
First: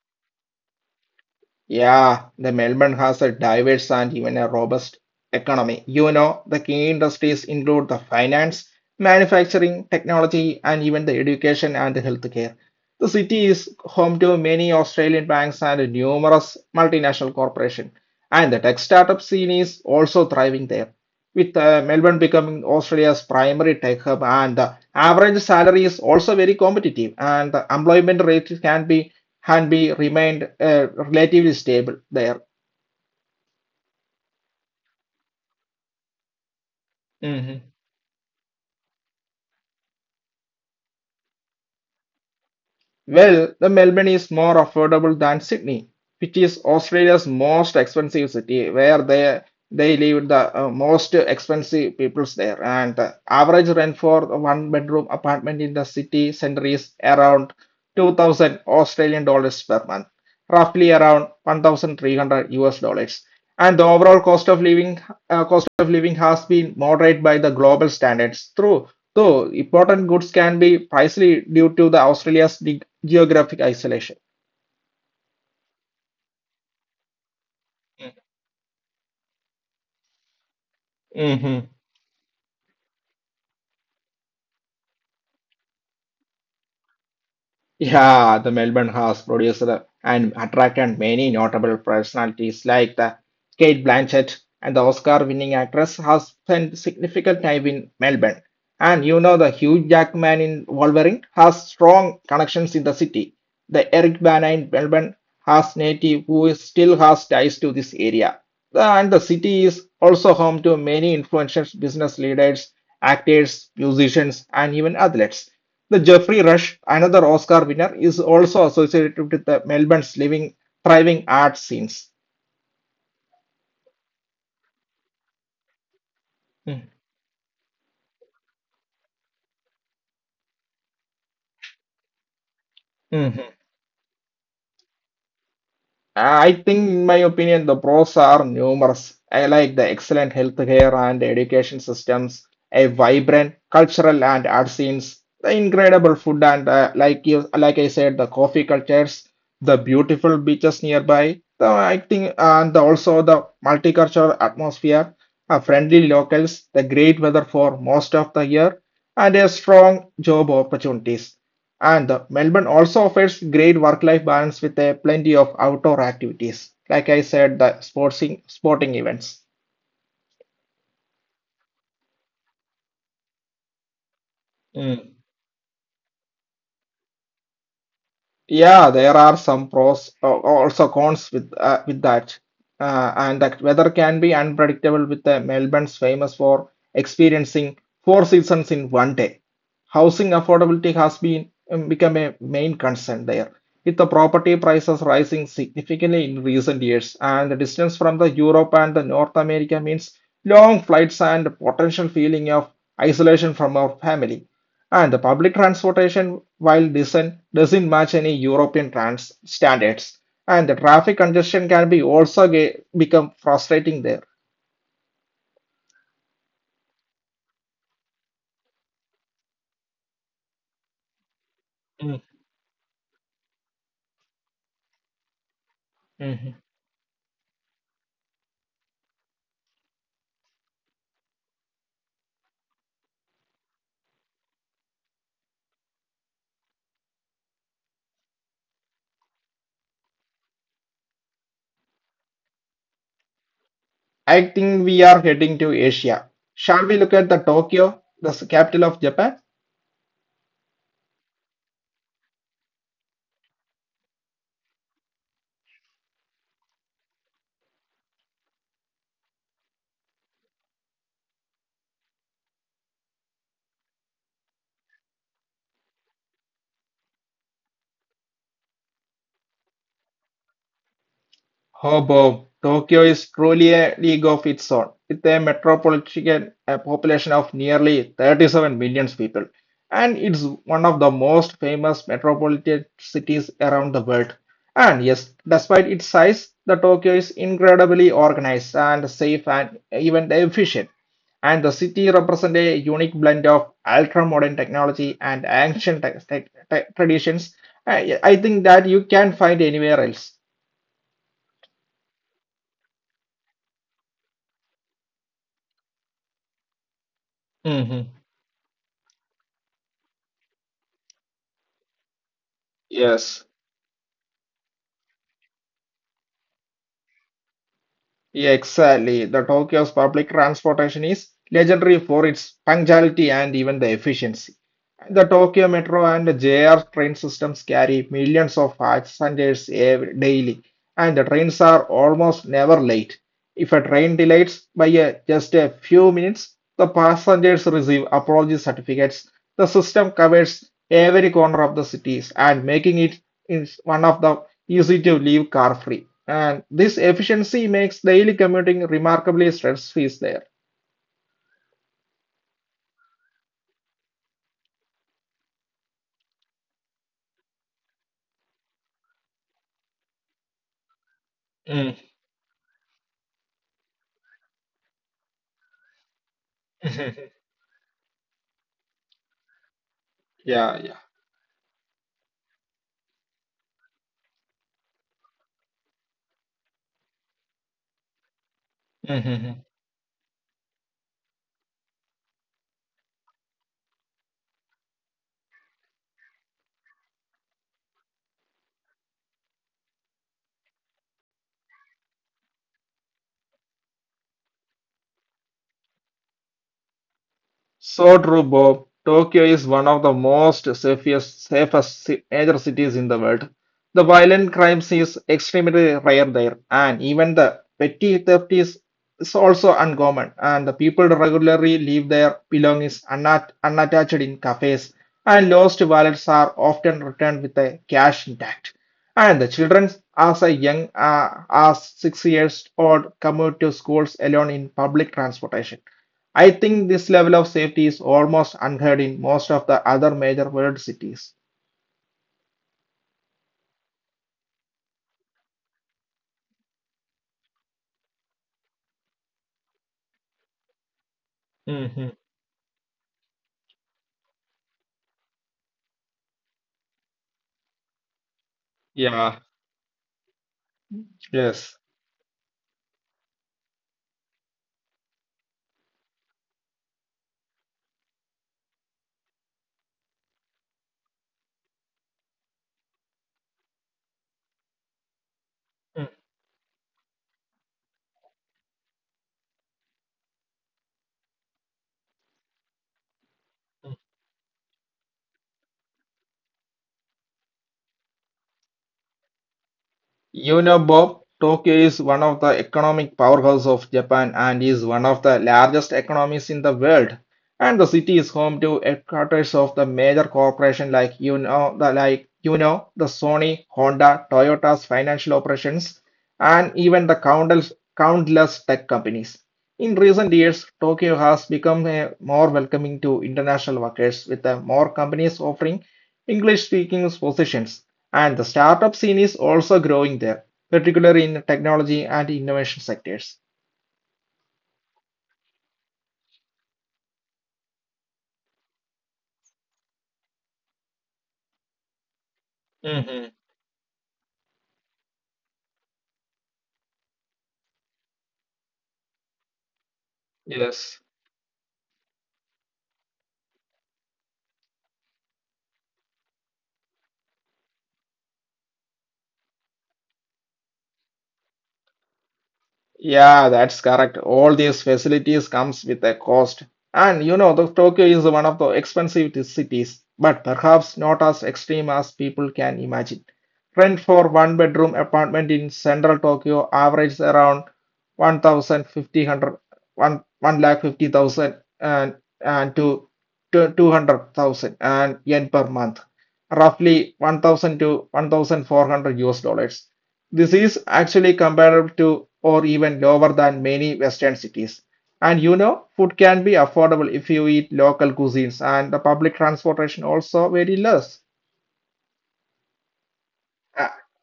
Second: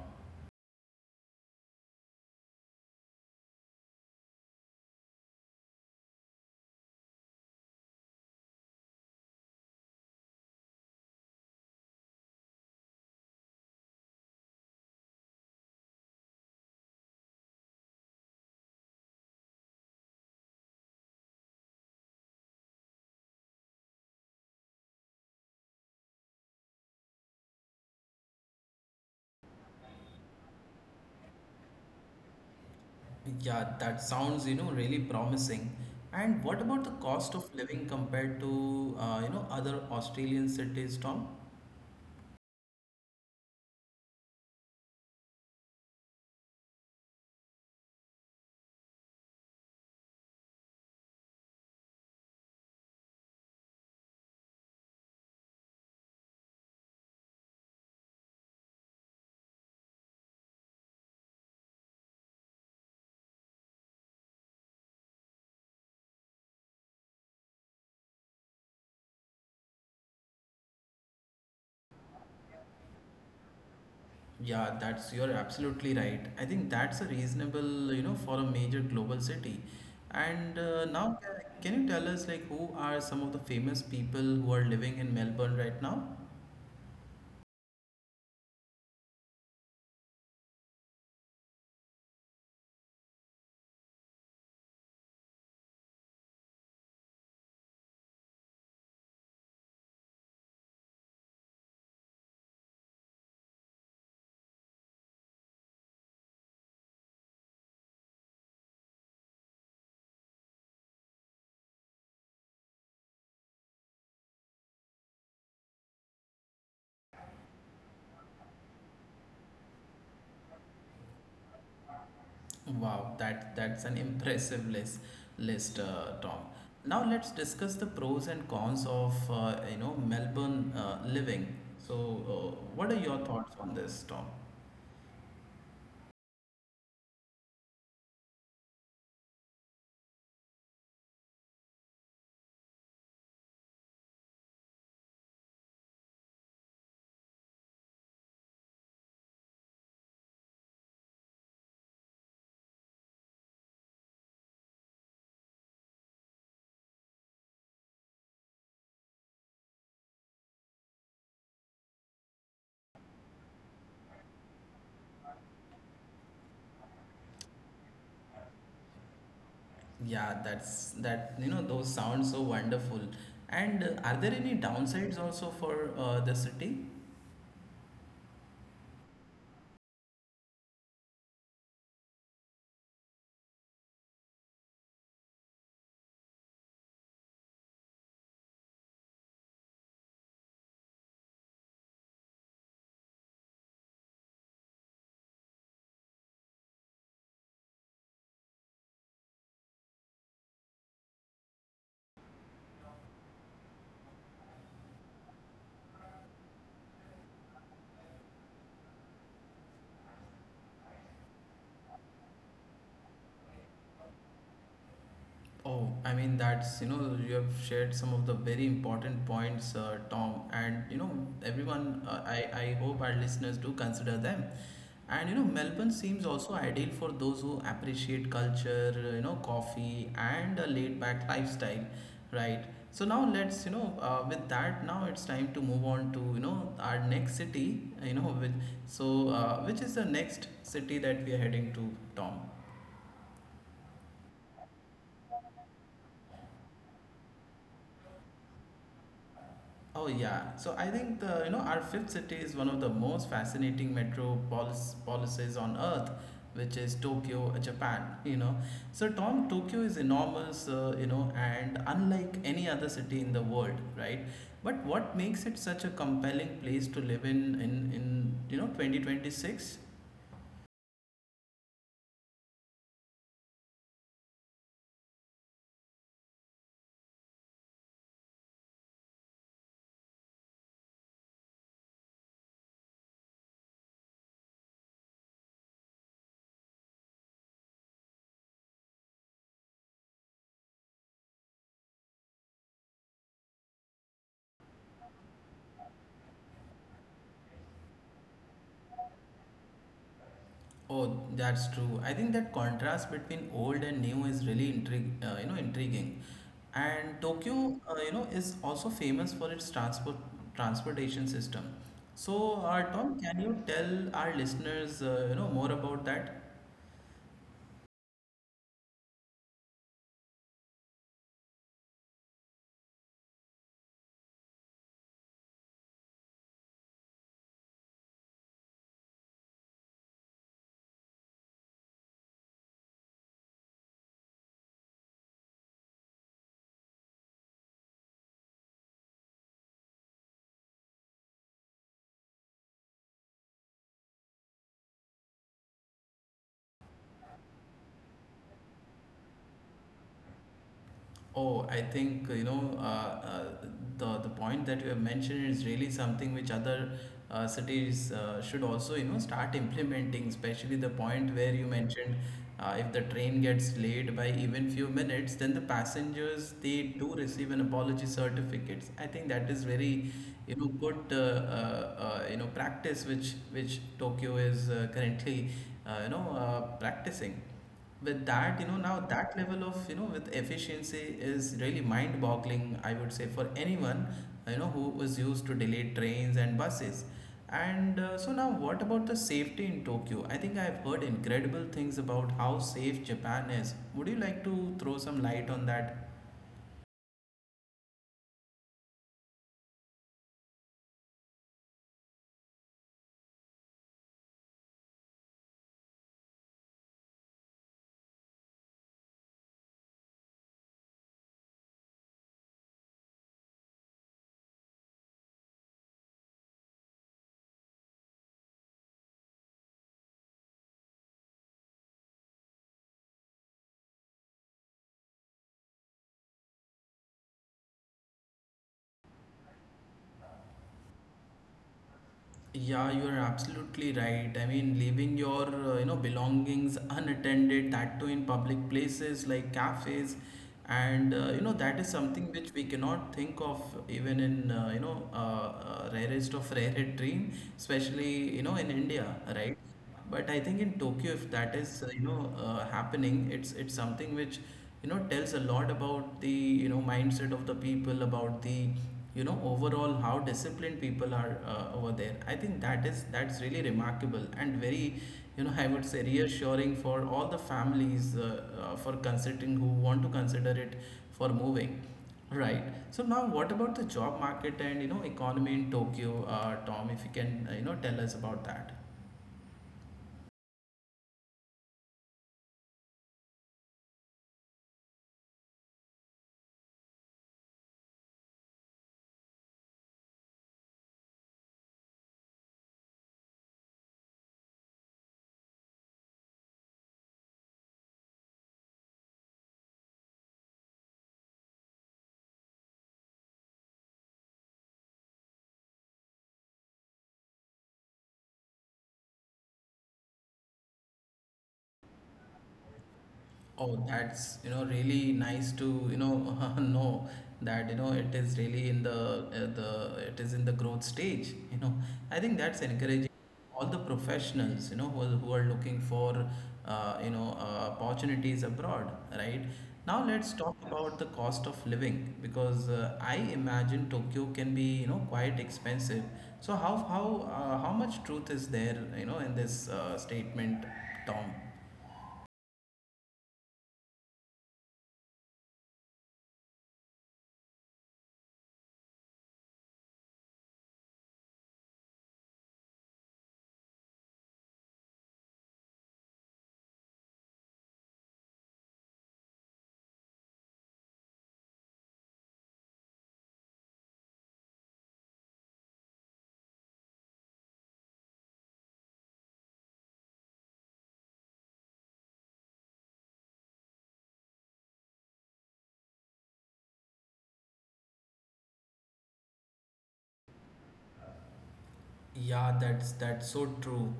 [SPEAKER 2] Yeah, the Melbourne has a diverse and even a robust economy. You know, the key industries include the finance, manufacturing, technology, and even the education and the healthcare. The city is home to many Australian banks and numerous multinational corporations, and the tech startup scene is also thriving there. With Melbourne becoming Australia's primary tech hub, and the average salary is also very competitive, and the employment rate can be Hanby remained relatively stable there.
[SPEAKER 1] Yeah, that sounds, really promising. And what about the cost
[SPEAKER 2] Mm-hmm.
[SPEAKER 1] of living compared to, other Australian cities, Tom?
[SPEAKER 2] Well, the Melbourne is more affordable than Sydney, which is Australia's most expensive city, where they live the most expensive peoples there. And the average rent for a one bedroom apartment in the city center is around 2,000 Australian dollars per month, roughly around 1,300 US dollars. And the overall cost of living has been moderated by the global standards through. So important goods can be pricey due to the Australia's geographic isolation.
[SPEAKER 1] Yeah, that's you're absolutely right. I think that's a reasonable, for a major global city. And now,
[SPEAKER 2] Hmm.
[SPEAKER 1] can you tell us like who are some of the famous people who are living in Melbourne right now?
[SPEAKER 2] Yeah, the Melbourne has produced and attracted many notable personalities like the Kate Blanchett, and the Oscar-winning actress has spent significant time in Melbourne. And you know the Hugh Jackman in Wolverine has strong connections in the city. The Eric Bana in Melbourne has native who is still has ties to this area. And the city is also home to many influential business leaders, actors, musicians, and even athletes. The Jeffrey Rush, another Oscar winner, is also associated with the Melbourne's living, thriving art scenes.
[SPEAKER 1] Wow, that's an impressive list, Tom. Now let's discuss the pros and cons of Melbourne living. So, what are your
[SPEAKER 2] Mhm.
[SPEAKER 1] thoughts on this, Tom?
[SPEAKER 2] I think, in my opinion, the pros are numerous. I like the excellent healthcare and education systems, a vibrant cultural and art scenes, the incredible food and, like you, like I said, the coffee cultures, the beautiful beaches nearby. The I think, and also the multicultural atmosphere, friendly locals, the great weather for most of the year, and a strong job opportunities. And Melbourne also offers great work-life balance with plenty of outdoor activities. Like I said, the sporting events.
[SPEAKER 1] Yeah, that's that you know those sound so wonderful. And are there any downsides also for the city?
[SPEAKER 2] Yeah, there are some pros, also cons with that, and that weather can be unpredictable. With the Melbourne's famous for experiencing four seasons in one day. Housing affordability has been become a main concern there, with the property prices rising significantly in recent years, and the distance from the Europe and the North America means long flights and potential feeling of isolation from our family. And the public transportation, while decent, doesn't match any European trans standards. And the traffic congestion can be also become frustrating there.
[SPEAKER 1] Oh, I mean, that's, you have shared some of the very important points, Tom. And, everyone,
[SPEAKER 2] Mm,
[SPEAKER 1] I hope our listeners do consider them. And, Melbourne seems
[SPEAKER 2] mhm.
[SPEAKER 1] also ideal for those who appreciate culture, coffee and a laid back lifestyle, right? So now let's, with that, now it's time to move on to, our next city, which is the next city that we are heading to, Tom?
[SPEAKER 2] I think we are heading to Asia. Shall we look at the Tokyo, the capital of Japan?
[SPEAKER 1] Oh yeah. So I think the you know our fifth city is one of the most fascinating metropolises on earth, which is Tokyo, Japan. So Tom, Tokyo is enormous. And unlike any other city in the world, right? But what makes it such a compelling place to live in in 2026?
[SPEAKER 2] Oh, Bob, Tokyo is truly a league of its own, with a metropolitan population of nearly 37 million people, and it's one of the most famous metropolitan cities around the world. And yes, despite its size, the Tokyo is incredibly organized and safe and even efficient. And the city represents a unique blend of ultra-modern technology and ancient traditions. I think that you can find anywhere else.
[SPEAKER 1] Oh, that's true. I think that contrast between old and new is really intriguing. And Tokyo,
[SPEAKER 2] Hmm.
[SPEAKER 1] is also famous for its transportation system. So, Tom,
[SPEAKER 2] Yes,
[SPEAKER 1] can you tell our listeners, more about that?
[SPEAKER 2] yeah, exactly. The Tokyo's public transportation is legendary for its punctuality and even the efficiency. The Tokyo Metro and JR train systems carry millions of passengers daily, and the trains are almost never late. If a train delays by just a few minutes, the passengers receive apology certificates. The system covers every corner of the cities and making it is one of the easy to leave car free. And this efficiency makes daily commuting remarkably stress free there.
[SPEAKER 1] Oh, I think the point that you have mentioned is really something which other cities should also start implementing, especially the point where you mentioned if the train gets delayed by even few minutes, then the passengers they do receive an apology certificates. I think that is very good practice which Tokyo is currently practicing. With that, now that level of you know with efficiency is really mind boggling. I would say for anyone who was used to delayed trains and buses, and so now what about the safety in Tokyo? I think I've heard incredible things about how safe Japan is. Would you like to throw some light on that?
[SPEAKER 2] So true, Bob. Tokyo is one of the safest major cities in the world. The violent crimes is extremely rare there, and even the petty theft is also uncommon. And the people regularly leave their belongings unattached in cafes, and lost wallets are often returned with the cash intact. And the children, as a young as 6 years old, commute to schools alone in public transportation. I think this level of safety is almost unheard in most of the other major world cities.
[SPEAKER 1] Yeah, you are absolutely right. I mean, leaving your belongings unattended, that too in public places like cafes, and
[SPEAKER 2] Hmm.
[SPEAKER 1] that is something which we cannot think of even in rarest of rare dream, especially in India,
[SPEAKER 2] Yeah.
[SPEAKER 1] right? But I think in Tokyo, if
[SPEAKER 2] Yes.
[SPEAKER 1] that is happening, it's something which tells a lot about the mindset of the people, about the overall how disciplined people are over there. I think that's really remarkable and very, I
[SPEAKER 2] Mhm.
[SPEAKER 1] would say reassuring for all the families for considering who want to consider it for moving. Right. So now, what about the job market and economy in Tokyo, Tom? If you can tell us about that.
[SPEAKER 2] You know, Bob, Tokyo is one of the economic powerhouses of Japan and is one of the largest economies in the world. And the city is home to headquarters of the major corporation like you know the like you know the Sony, Honda, Toyota's financial operations, and even the countless tech companies. In recent years, Tokyo has become a more welcoming to international workers with more companies offering English-speaking positions. And the startup scene is also growing there, particularly in technology and innovation sectors.
[SPEAKER 1] Oh, that's really nice to you know know that you know it is really in the it is in the growth stage. You know, I think that's
[SPEAKER 2] Hmm.
[SPEAKER 1] encouraging all the professionals who are looking for opportunities abroad, right? Now let's talk
[SPEAKER 2] Yes.
[SPEAKER 1] about the cost of living because I imagine Tokyo can be quite expensive. So how much truth is there in this statement, Tom?
[SPEAKER 2] Yeah, that's correct. All these facilities comes with a cost. And you know, the Tokyo is one of the expensive cities, but perhaps not as extreme as people can imagine. Rent for one bedroom apartment in central Tokyo averages around one thousand fifty hundred one 1, lakh 50,000 and and to, to 200,000 and yen per month, roughly 1,000 to 1,400 US dollars. This is actually comparable to or even lower than many Western cities. And you know, food can be affordable if you eat local cuisines, and the public transportation also very less.
[SPEAKER 1] Yeah, that's so true.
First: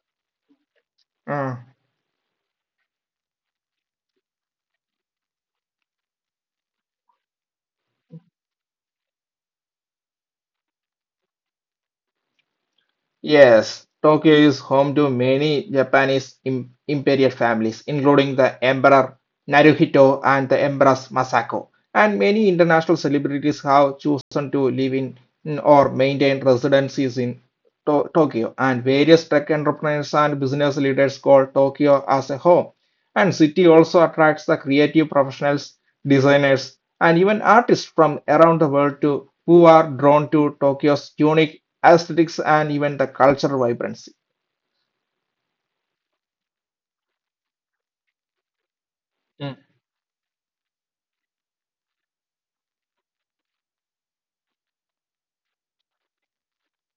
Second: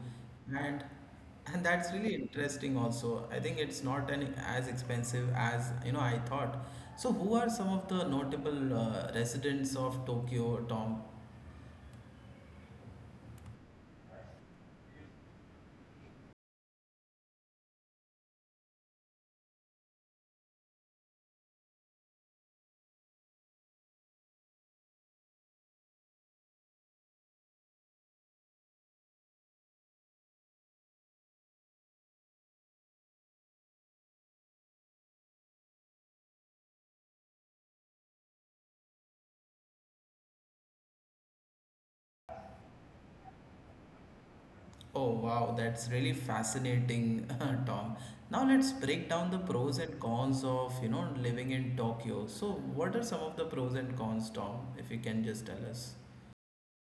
[SPEAKER 1] And
[SPEAKER 2] Uh,
[SPEAKER 1] and that's really interesting also. I think it's not an as expensive as, I thought. So who are some of the notable residents of Tokyo, Tom?
[SPEAKER 2] Yes, Tokyo is home to many Japanese imperial families, including the Emperor Naruhito and the Empress Masako. And many international celebrities have chosen to live in or maintain residencies in Tokyo. And various tech entrepreneurs and business leaders call Tokyo as a home. And city also attracts the creative professionals, designers, and even artists from around the world to who are drawn to Tokyo's unique aesthetics and even the cultural vibrancy.
[SPEAKER 1] Oh, wow, that's really fascinating, Tom. Now let's break down the pros and cons of, living in Tokyo. So what are some of the pros and cons, Tom, if you can just tell us?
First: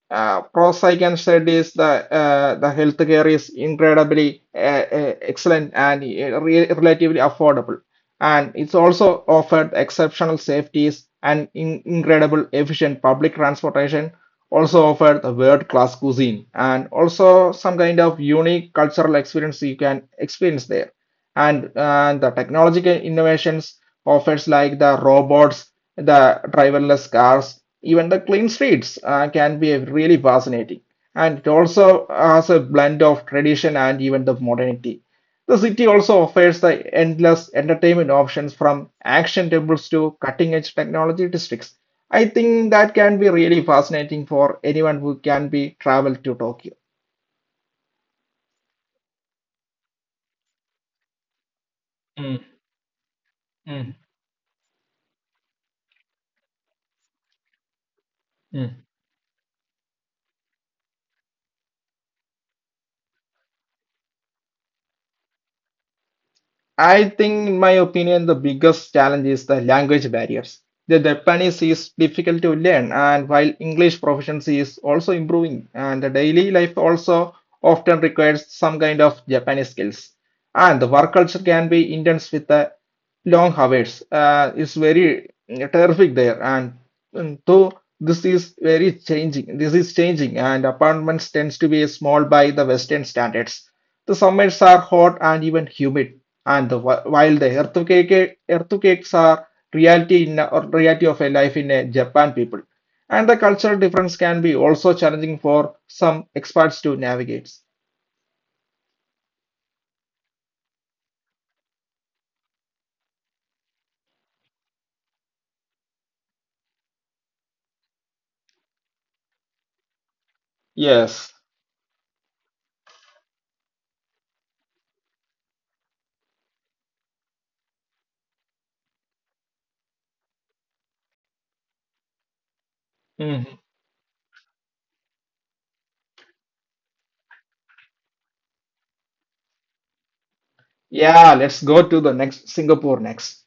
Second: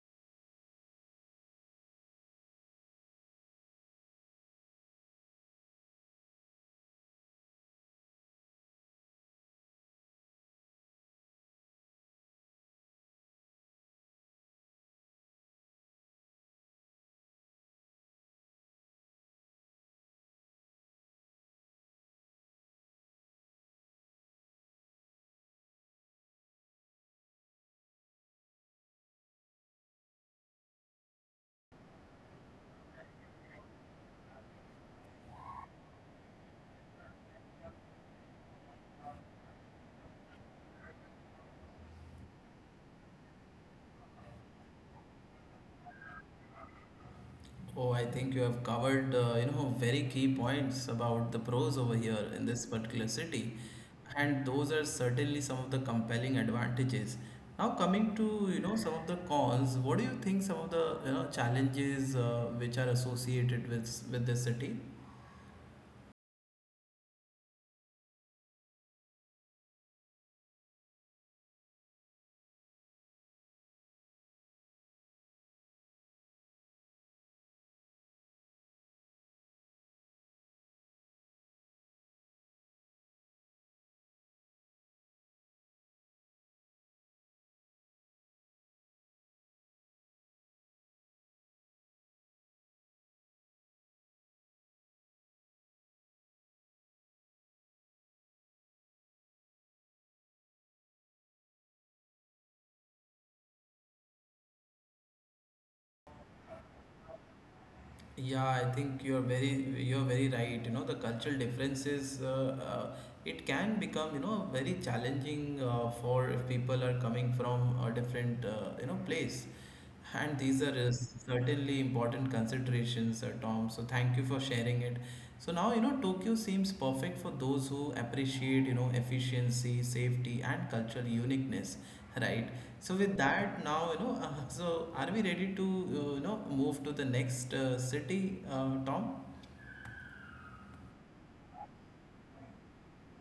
[SPEAKER 2] Pros I can said is the healthcare is incredibly excellent and re relatively affordable, and it's also offered exceptional safeties and in incredible efficient public transportation. Also offered the world-class cuisine and also some kind of unique cultural experience you can experience there, and the technological innovations offers like the robots, the driverless cars, even the clean streets can be really fascinating, and it also has a blend of tradition and even the modernity. The city also offers the endless entertainment options from action tables to cutting edge technology districts. I think that can be really fascinating for anyone who can be traveled to Tokyo.
[SPEAKER 1] Oh, I think you have covered, very key points about the pros over here
[SPEAKER 2] Mm,
[SPEAKER 1] in this particular city,
[SPEAKER 2] mm,
[SPEAKER 1] and those are certainly some of the compelling advantages. Now, coming to,
[SPEAKER 2] mm.
[SPEAKER 1] some of the cons, what do you think some of the, challenges which are associated with this city?
[SPEAKER 2] I think, in my opinion, the biggest challenge is the language barriers. The Japanese is difficult to learn, and while English proficiency is also improving, and the daily life also often requires some kind of Japanese skills. And the work culture can be intense with the long hours. It's very terrific there, and though this is changing, and apartments tends to be small by the Western standards. The summers are hot and even humid, and the, whi- while the earthquake, earthquakes are reality in or reality of a life in a Japan people, and the cultural difference can be also challenging for some experts to navigate.
[SPEAKER 1] Yeah, I think you're very right. You know, the cultural differences it can become very challenging for if people are coming from a different place, and these are
[SPEAKER 2] Yes.
[SPEAKER 1] certainly important considerations, Tom. So thank you for sharing it. So now Tokyo seems perfect for those who appreciate efficiency, safety, and cultural uniqueness, right? So with
[SPEAKER 2] Mhm.
[SPEAKER 1] that now, so are we ready to move to the next city, Tom?
[SPEAKER 2] Yeah, let's go to the next Singapore next.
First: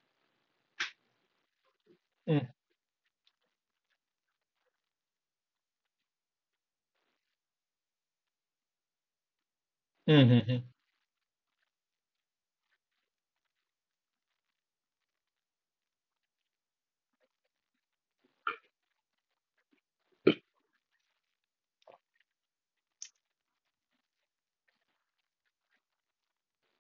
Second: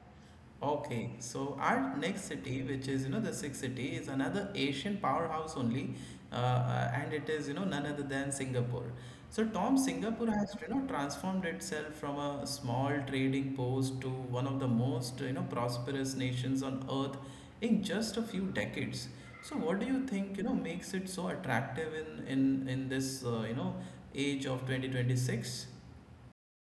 [SPEAKER 1] Okay, so our next city, which is the sixth city, is another Asian powerhouse only, and it is none other than Singapore. So Tom, Singapore has
[SPEAKER 2] Mm-hmm.
[SPEAKER 1] transformed itself from a small trading post to one of the most prosperous nations on earth in just a few decades. So what do you think makes it so attractive in this age of 2026?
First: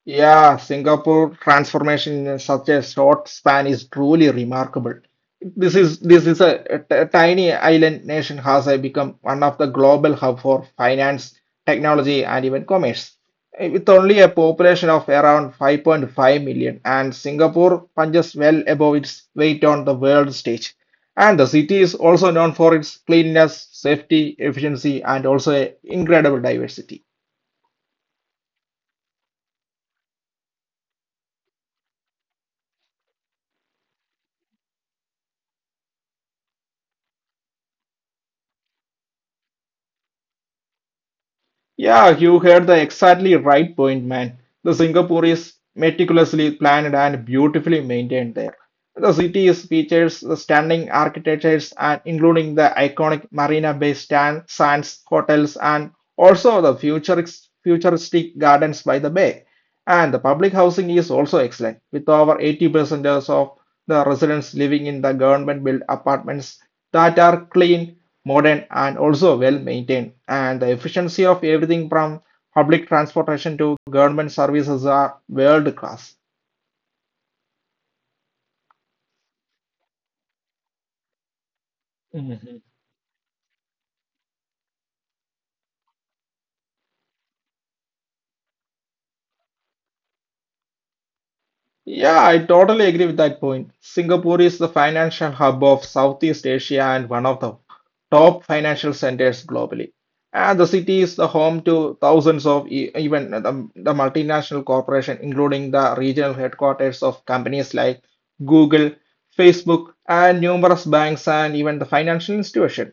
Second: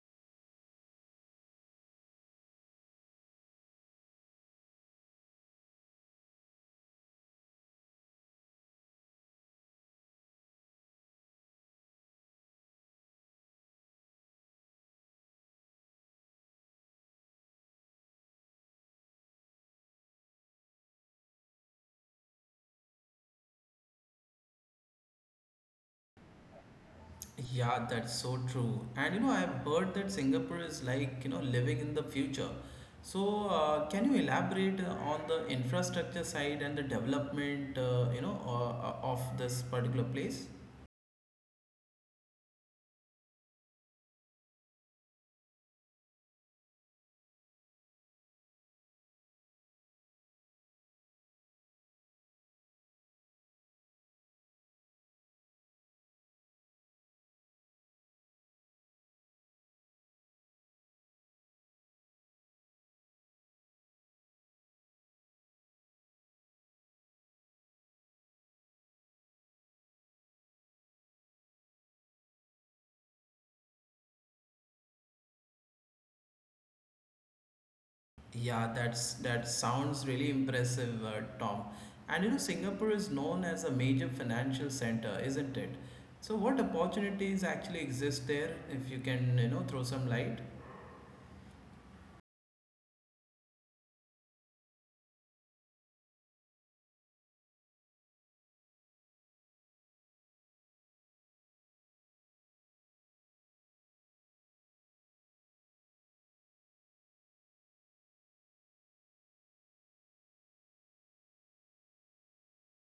[SPEAKER 2] Yeah, Singapore transformation in such a short span is truly remarkable. This is a tiny island nation has become one of the global hub for finance, technology, and even commerce. With only a population of around 5.5 million, and Singapore punches well above its weight on the world stage. And the city is also known for its cleanliness, safety, efficiency, and also a incredible diversity.
[SPEAKER 1] Yeah, that's so true. And you know, I've heard that Singapore is like, living in the future. So, can you elaborate on the infrastructure side and the development, you know, of this particular place?
[SPEAKER 2] Yeah, you heard the exactly right point, man. The Singapore is meticulously planned and beautifully maintained there. The city is features the stunning architectures and including the iconic Marina Bay Sands hotels and also the futuristic gardens by the bay. And the public housing is also excellent with over 80% of the residents living in the government built apartments that are clean, modern, and also well maintained. And the efficiency of everything from public transportation to government services are world class.
[SPEAKER 1] Yeah, that sounds really impressive, Tom. And you know,
[SPEAKER 2] Mhm.
[SPEAKER 1] Singapore is known as a major financial center, isn't it? So, what opportunities actually exist there, if you can, throw some light?
[SPEAKER 2] Yeah, I totally agree with that point. Singapore is the financial hub of Southeast Asia and one of the top financial centers globally. And the city is the home to thousands of the multinational corporation, including the regional headquarters of companies like Google, Facebook, and numerous banks and even the financial institution.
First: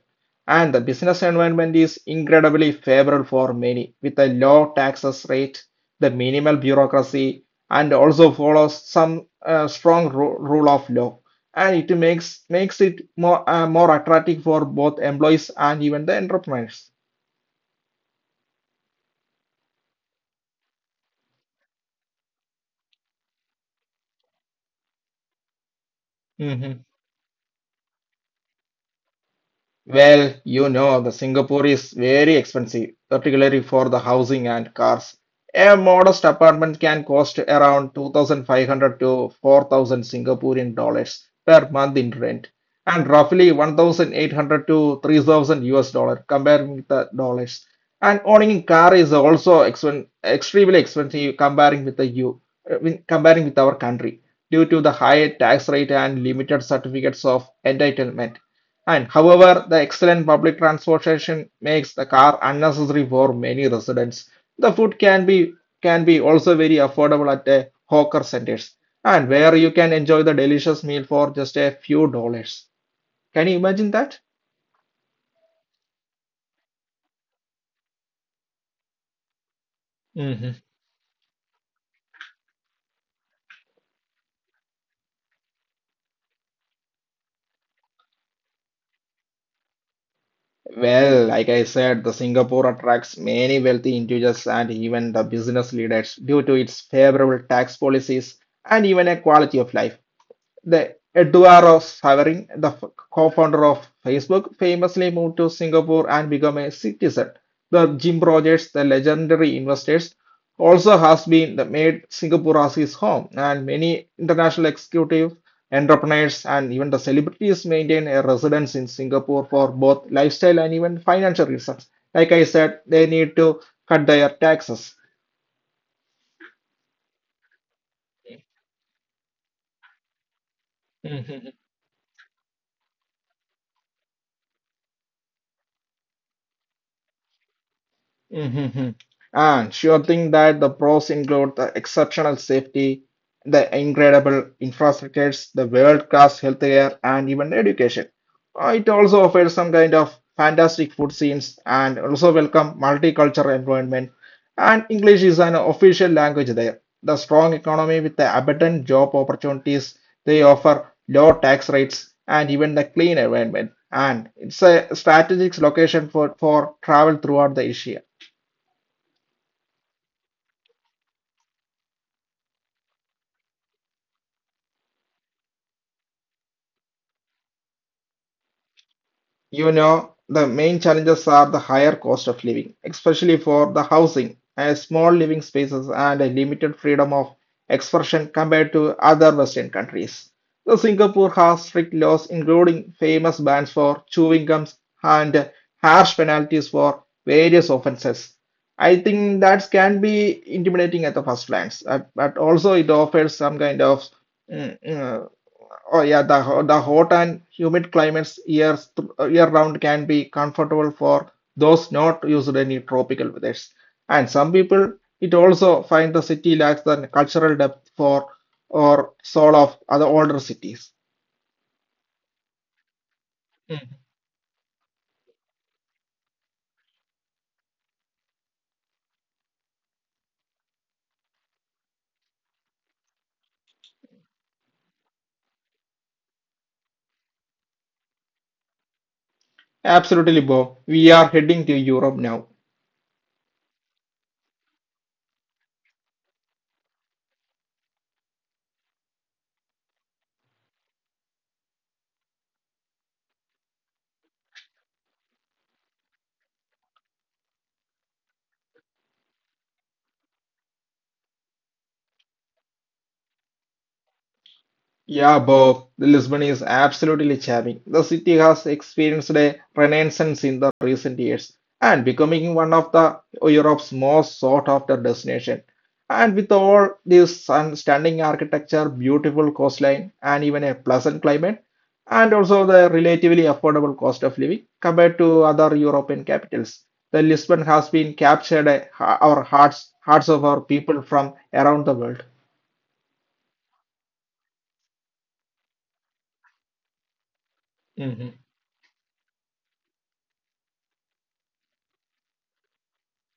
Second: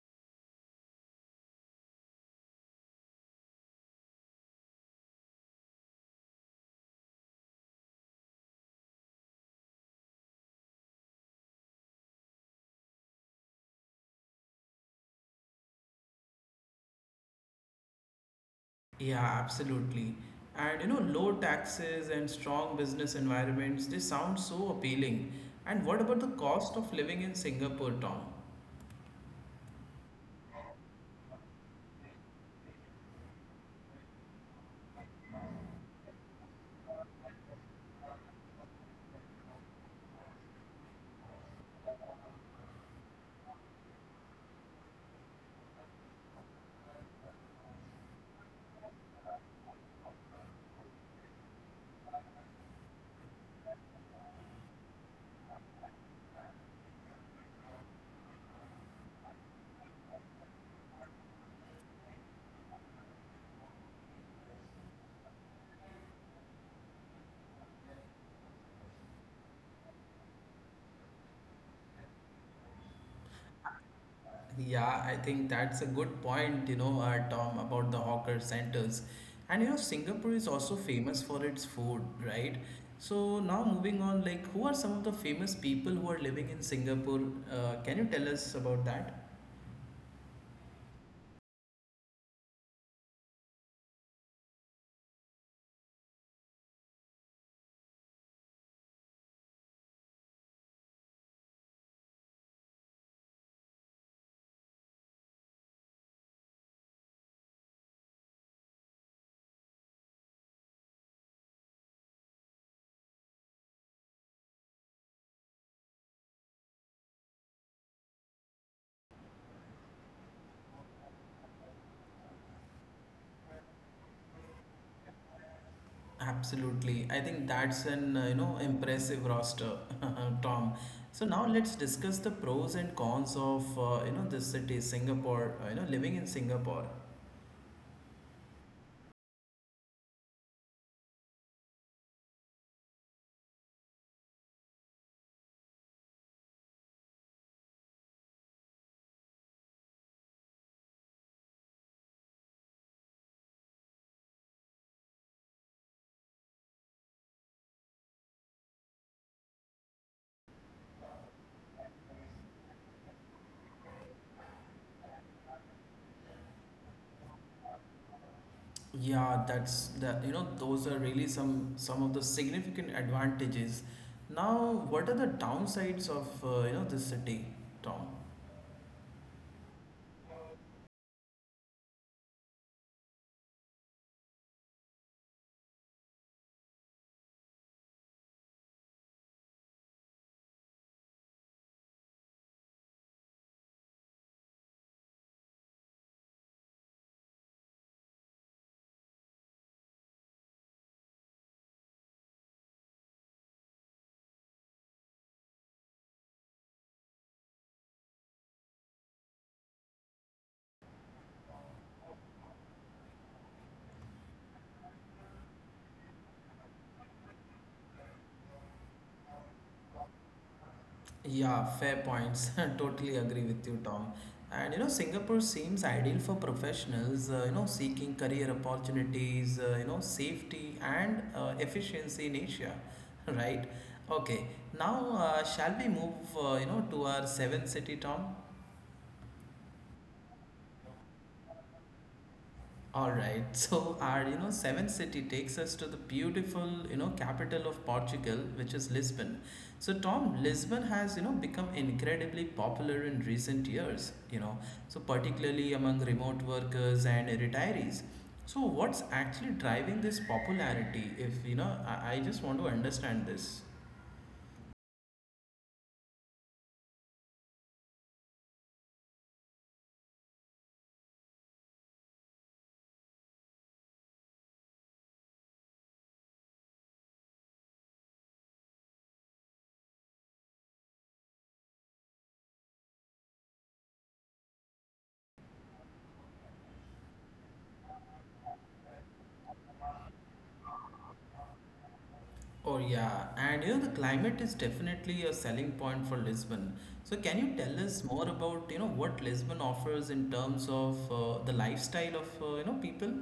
[SPEAKER 2] And the business environment is incredibly favorable for many, with a low taxes rate, the minimal bureaucracy, and also follows some strong rule of law, and it makes it more attractive for both employees and even the entrepreneurs.
[SPEAKER 1] Yeah, absolutely. And you know, low taxes and strong business environments, they sound so appealing. And what about the
[SPEAKER 2] Mhm.
[SPEAKER 1] cost of living in Singapore, Tom?
[SPEAKER 2] Well, you know, the Singapore is very expensive, particularly for the housing and cars. A modest apartment can cost around 2,500 to 4,000 Singaporean dollars per month in rent, and roughly 1,800 to 3,000 US dollar comparing with the dollars. And owning a car is also expen extremely expensive comparing with the U, when comparing with our country due to the high tax rate and limited certificates of entitlement. And however, the excellent public transportation makes the car unnecessary for many residents. The food can be also very affordable at the hawker centers, and where you can enjoy the delicious meal for just a few dollars. Can you imagine that?
[SPEAKER 1] Yeah, I think that's a good point, Tom, about the hawker centers. And you know, Singapore
[SPEAKER 2] Hmm.
[SPEAKER 1] is also famous for its food, right? So now moving on, like, who are some of the famous people who are living in Singapore? Can you tell us about that?
[SPEAKER 2] Well, like I said, the Singapore attracts many wealthy individuals and even the business leaders due to its favorable tax policies and even a quality of life. The Eduardo Savering, the co-founder of Facebook, famously moved to Singapore and became a citizen. The Jim Rogers, the legendary investors, also has been made Singapore as his home, and many international executives, entrepreneurs, and even the celebrities maintain a residence in Singapore for both lifestyle and even financial reasons. Like I said, they need to cut their taxes.
[SPEAKER 1] Absolutely. I think that's an, impressive roster, Tom. So now let's
[SPEAKER 2] hmm
[SPEAKER 1] discuss the pros and cons of, this city, Singapore, living in Singapore.
[SPEAKER 2] hmm And sure thing that the pros include the exceptional safety, the incredible infrastructures, the world-class healthcare, and even education. It also offers some kind of fantastic food scenes and also welcome multicultural environment. And English is an official language there. The strong economy with the abundant job opportunities, they offer low tax rates and even the clean environment. And it's a strategic location for travel throughout the Asia.
[SPEAKER 1] Yeah, that's that, those are really some of the significant advantages. Now, what are the downsides of, this city, Tom?
[SPEAKER 2] You know, the main challenges are the higher cost of living, especially for the housing, and small living spaces and a limited freedom of expression compared to other Western countries. So Singapore has strict laws, including famous bans for chewing gums and harsh penalties for various offenses. I think that can be intimidating at the first glance, but also it offers some kind of mm, uh, oh yeah, the hot and humid climates years year round can be comfortable for those not used to any tropical weathers. And some people it also find the city lacks the cultural depth for or soul of other older cities.
[SPEAKER 1] Yeah, fair points. Totally agree with you,
[SPEAKER 2] Mm.
[SPEAKER 1] Tom. And you know, Singapore seems ideal for professionals, seeking career opportunities, safety and efficiency in Asia, right? Okay, now shall we move, to our seventh city, Tom?
[SPEAKER 2] Absolutely, Bob. We are heading to Europe now.
[SPEAKER 1] All right. So our, seventh city takes us to the beautiful, capital of Portugal, which is Lisbon. So Tom, Lisbon has, become incredibly popular in recent years. You know, so particularly among remote workers and retirees. So what's actually driving this popularity? If you know, I just want to understand this.
[SPEAKER 2] Yeah, Bob, Lisbon is absolutely charming. The city has experienced a renaissance in the recent years and becoming one of the Europe's most sought-after destination. And with all this sun- Stunning architecture, beautiful coastline, and even a pleasant climate, and also the relatively affordable cost of living compared to other European capitals, the Lisbon has been captured hearts of our people from around the world.
[SPEAKER 1] Oh yeah, and you know the climate is definitely a selling point for Lisbon. So can you tell us
[SPEAKER 2] Mhm.
[SPEAKER 1] more about what Lisbon offers in terms of the lifestyle of people?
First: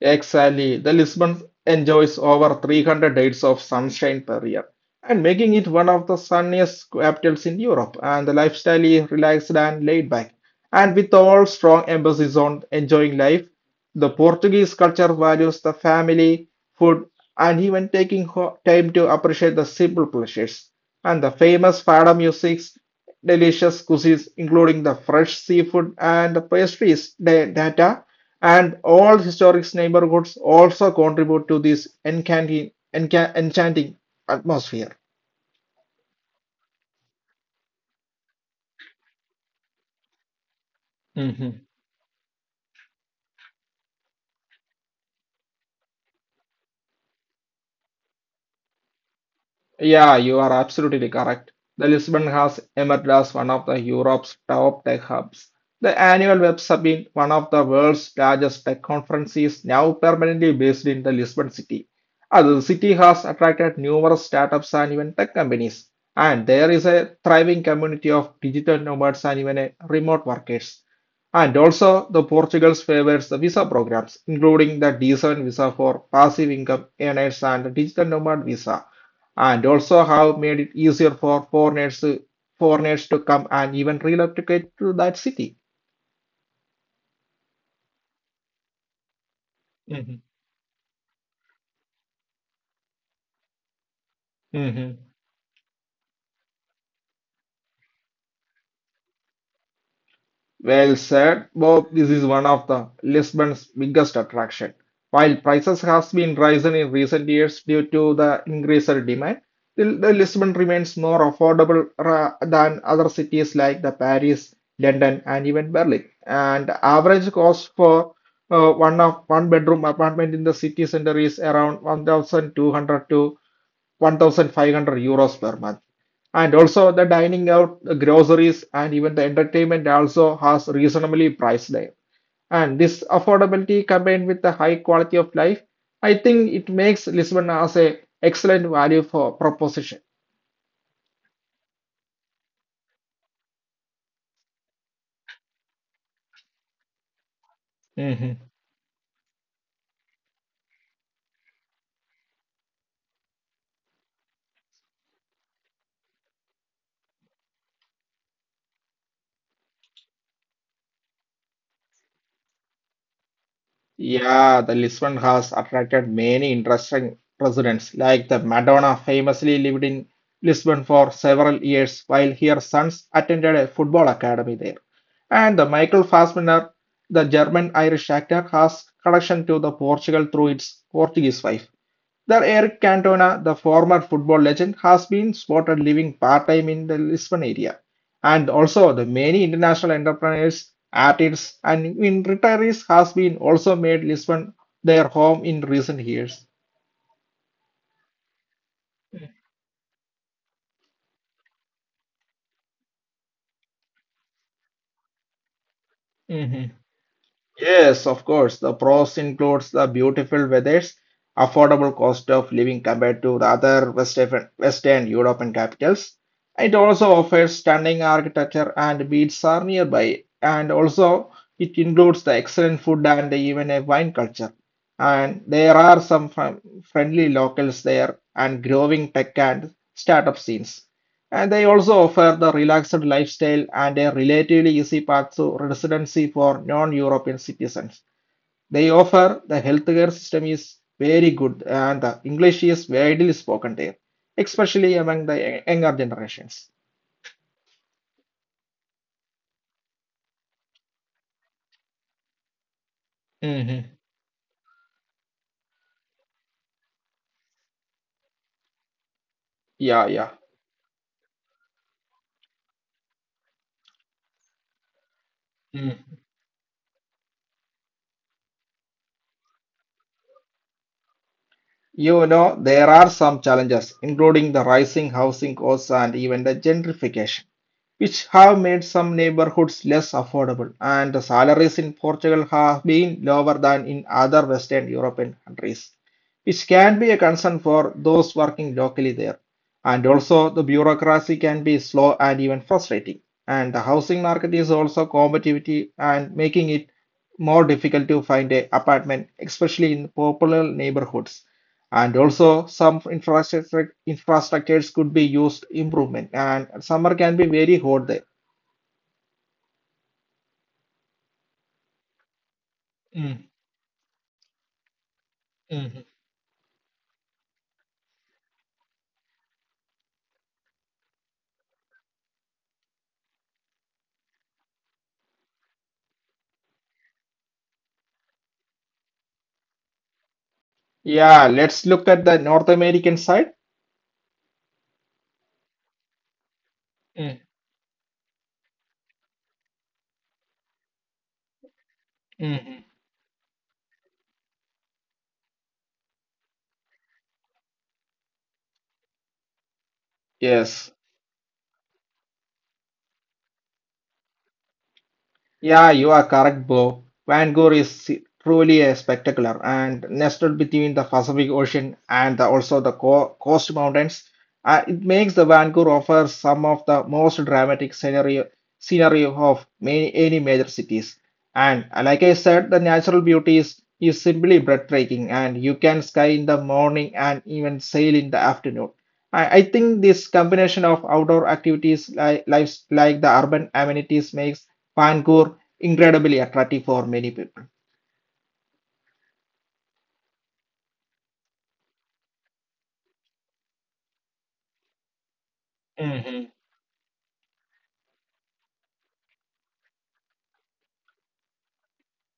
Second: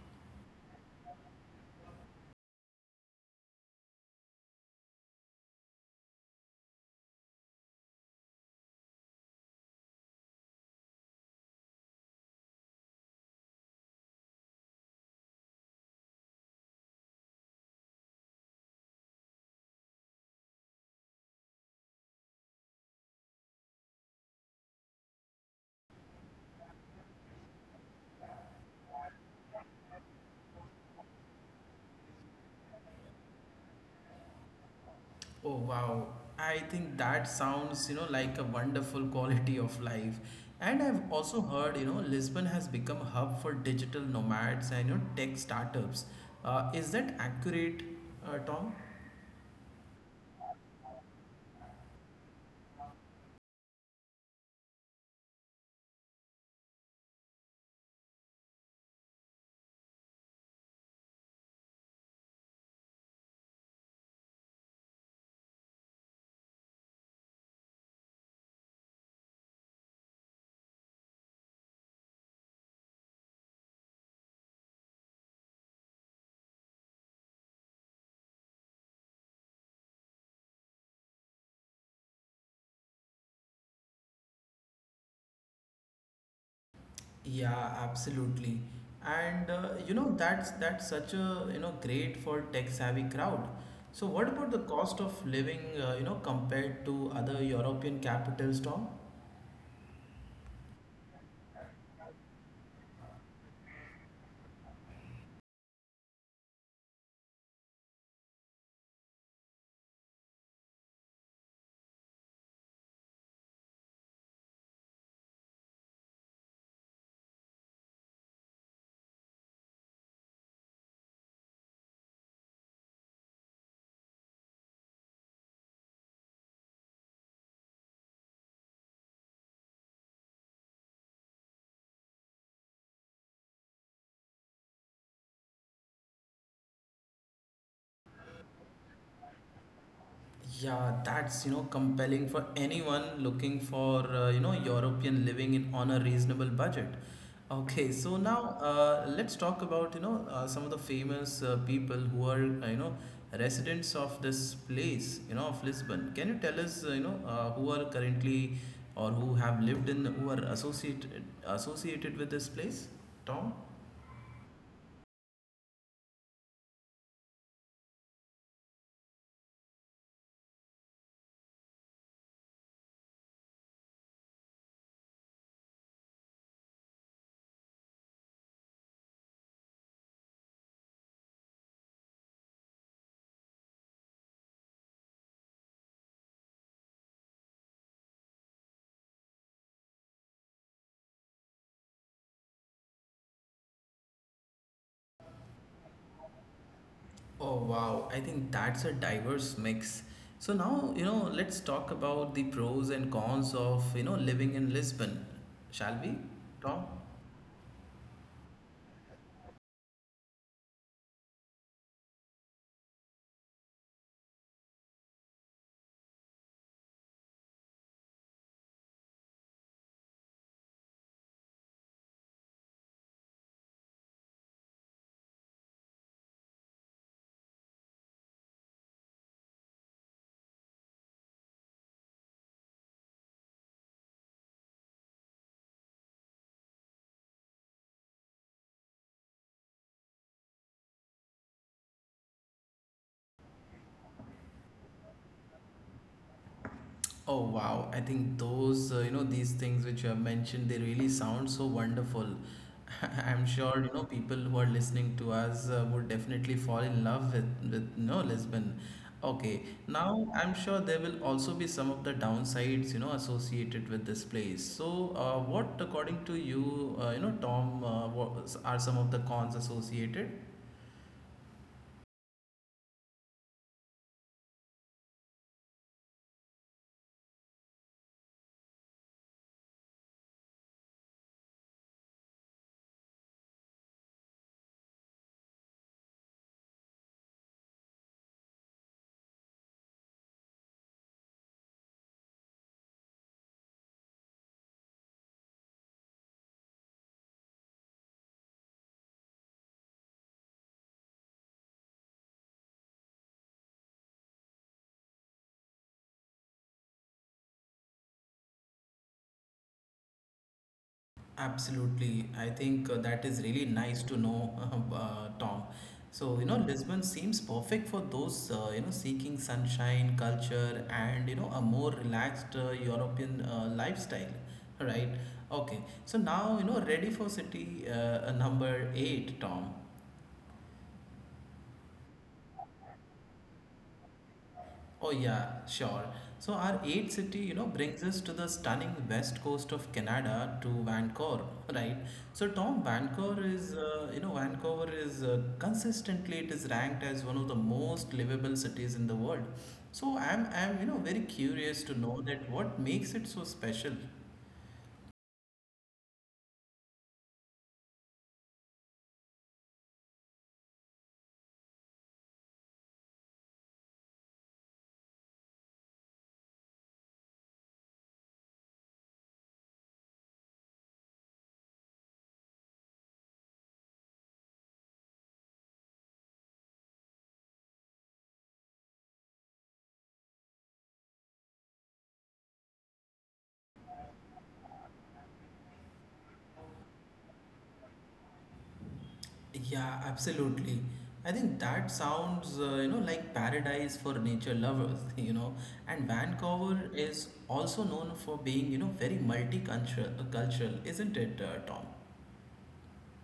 [SPEAKER 2] Exactly. The Lisbon enjoys over 300 days of sunshine per year and making it one of the sunniest capitals in Europe. And the lifestyle is relaxed and laid back. And with all strong emphasis on enjoying life, the Portuguese culture values the family, food, and even time to appreciate the simple pleasures. And the famous fado music's delicious cuisines, including the fresh seafood and pastries, da- data and all historic neighborhoods also contribute to this enchanting atmosphere.
[SPEAKER 1] Oh wow, I think that sounds like a wonderful quality of life. And I've also heard Lisbon has become a hub for digital nomads and tech startups. Is that accurate, Tom?
[SPEAKER 2] Yeah, you are absolutely correct. The Lisbon has emerged as one of the Europe's top tech hubs. The annual Web Summit, one of the world's largest tech conferences, now permanently based in the Lisbon city. The city has attracted numerous startups and even tech companies, and there is a thriving community of digital nomads and even remote workers. And also, the Portugal's favors the visa programs, including the D7 visa for passive income earners and the digital nomad visa and also have made it easier for foreigners to come and even relocate to that city.
[SPEAKER 1] Yeah, absolutely. And you
[SPEAKER 2] Hmm.
[SPEAKER 1] know that's such a, great for tech savvy crowd. So what about the
[SPEAKER 2] Hmm.
[SPEAKER 1] cost of living you know compared to other European capitals, Tom?
[SPEAKER 2] Well said, Bob. This is one of the Lisbon's biggest attraction. While prices has been rising in recent years due to the increased demand, the Lisbon remains more affordable than other cities like the Paris, London, and even Berlin. And the average cost for one bedroom apartment in the city center is around 1,200 to 1,500 euros per month. And also the dining out, the groceries, and even the entertainment also has reasonably priced there. And this affordability combined with the high quality of life, I think it makes Lisbon as a excellent value for proposition.
[SPEAKER 1] Yeah, that's compelling for anyone looking for European living in on a reasonable budget. Okay, so
[SPEAKER 2] Mhm.
[SPEAKER 1] now let's talk about some of the famous people who are residents of this place, of Lisbon. Can you tell us, who are currently or who have lived in, who are associated with this place, Tom?
[SPEAKER 2] Yeah, the Lisbon has attracted many interesting residents, like the Madonna famously lived in Lisbon for several years while her sons attended a football academy there. And the Michael Fassbender, the German-Irish actor, has connection to the Portugal through its Portuguese wife. That Eric Cantona, the former football legend, has been spotted living part-time in the Lisbon area. And also the many international entrepreneurs, artists, and in retirees has been also made Lisbon their home in recent years.
[SPEAKER 1] Oh wow, I think that's a diverse mix. So now, let's talk about the pros and cons of, you know, living in Lisbon. Shall we,
[SPEAKER 2] Mhm.
[SPEAKER 1] Tom?
[SPEAKER 2] Yes, of course. The pros includes the beautiful weathers, affordable cost of living compared to the other Western European capitals. It also offers stunning architecture and beaches are nearby. And also, it includes the excellent food and even a wine culture. And there are some friendly locals there and growing tech and startup scenes. And they also offer the relaxed lifestyle and a relatively easy path to residency for non-European citizens. They offer the healthcare system is very good and the English is widely spoken there, especially among the younger generations.
[SPEAKER 1] Oh wow, I think those, these things which you have mentioned, they really sound so wonderful. I'm sure,
[SPEAKER 2] Hmm.
[SPEAKER 1] people who are listening to us would definitely fall in love with Lisbon. Okay,
[SPEAKER 2] Yeah,
[SPEAKER 1] now
[SPEAKER 2] yeah.
[SPEAKER 1] I'm sure there will also be some of the downsides, associated with this place. So, what, according to you, Tom, what are some of the cons associated?
[SPEAKER 2] You know, there are some challenges, including the rising housing costs and even the gentrification, which have made some neighborhoods less affordable, and the salaries in Portugal have been lower than in other Western European countries, which can be a concern for those working locally there. And also, the bureaucracy can be slow and even frustrating, and the housing market is also competitive and making it more difficult to find an apartment, especially in popular neighborhoods. And also some infrastructures could be used improvement and summer can be very hot there.
[SPEAKER 1] Absolutely. I think that is really nice to know,
[SPEAKER 2] Mm.
[SPEAKER 1] Tom. So, Lisbon
[SPEAKER 2] Mhm.
[SPEAKER 1] seems perfect for those, seeking sunshine, culture, and, a more relaxed European lifestyle, right? Okay. So now, ready for city number eight, Tom.
[SPEAKER 2] Yeah, let's look at the North American side.
[SPEAKER 1] Oh yeah, sure. So our eighth city, brings
[SPEAKER 2] Mm.
[SPEAKER 1] us to the stunning west coast of Canada to Vancouver, right? So Tom, Vancouver
[SPEAKER 2] Mhm.
[SPEAKER 1] is, uh, you know, Vancouver is consistently it is ranked as one of the most livable cities in the world. So I'm very
[SPEAKER 2] Yes.
[SPEAKER 1] curious to know that what makes it so special.
[SPEAKER 2] Yeah, you are correct, bro. Vancouver is truly a spectacular and nestled between the Pacific Ocean and also the co coast mountains. It makes the Vancouver offer some of the most dramatic scenario scenery of any major cities. And like I said, the natural beauty is simply breathtaking, and you can sky in the morning and even sail in the afternoon. I think this combination of outdoor activities like the urban amenities makes Kanpur incredibly attractive for many people.
[SPEAKER 1] Yeah, absolutely. I think that sounds, like paradise for nature lovers, . And Vancouver is
[SPEAKER 2] Hmm.
[SPEAKER 1] also known for being, very multicultural, cultural, isn't it, Tom?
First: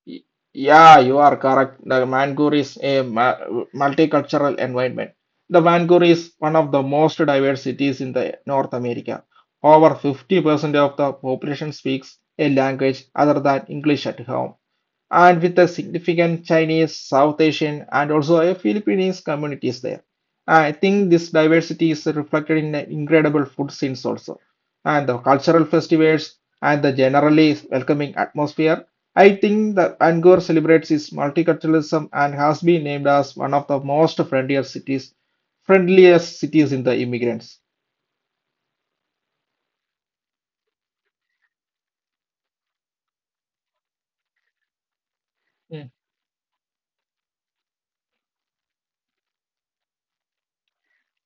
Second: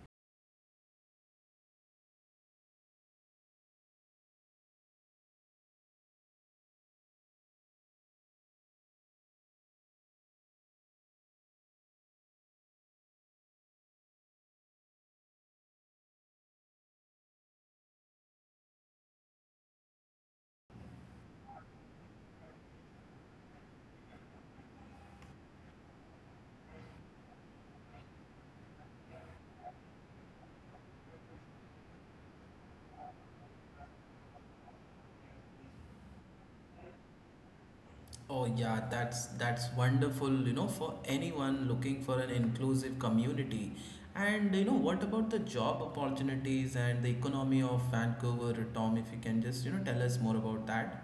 [SPEAKER 2] Y- Yeah, you are correct. The Vancouver is a multicultural environment. The Vancouver is one of the most diverse cities in the North America. Over 50% of the population speaks a language other than English at home. And with a significant Chinese, South Asian, and also a Philippines communities there. I think this diversity is reflected in the incredible food scenes also, and the cultural festivals and the generally welcoming atmosphere. I think that Angkor celebrates its multiculturalism and has been named as one of the most friendliest cities in the immigrants.
[SPEAKER 1] Oh yeah, that's wonderful, for anyone looking for an inclusive community. And what about the job opportunities and the economy of Vancouver, Tom? If you can just, tell us more about that.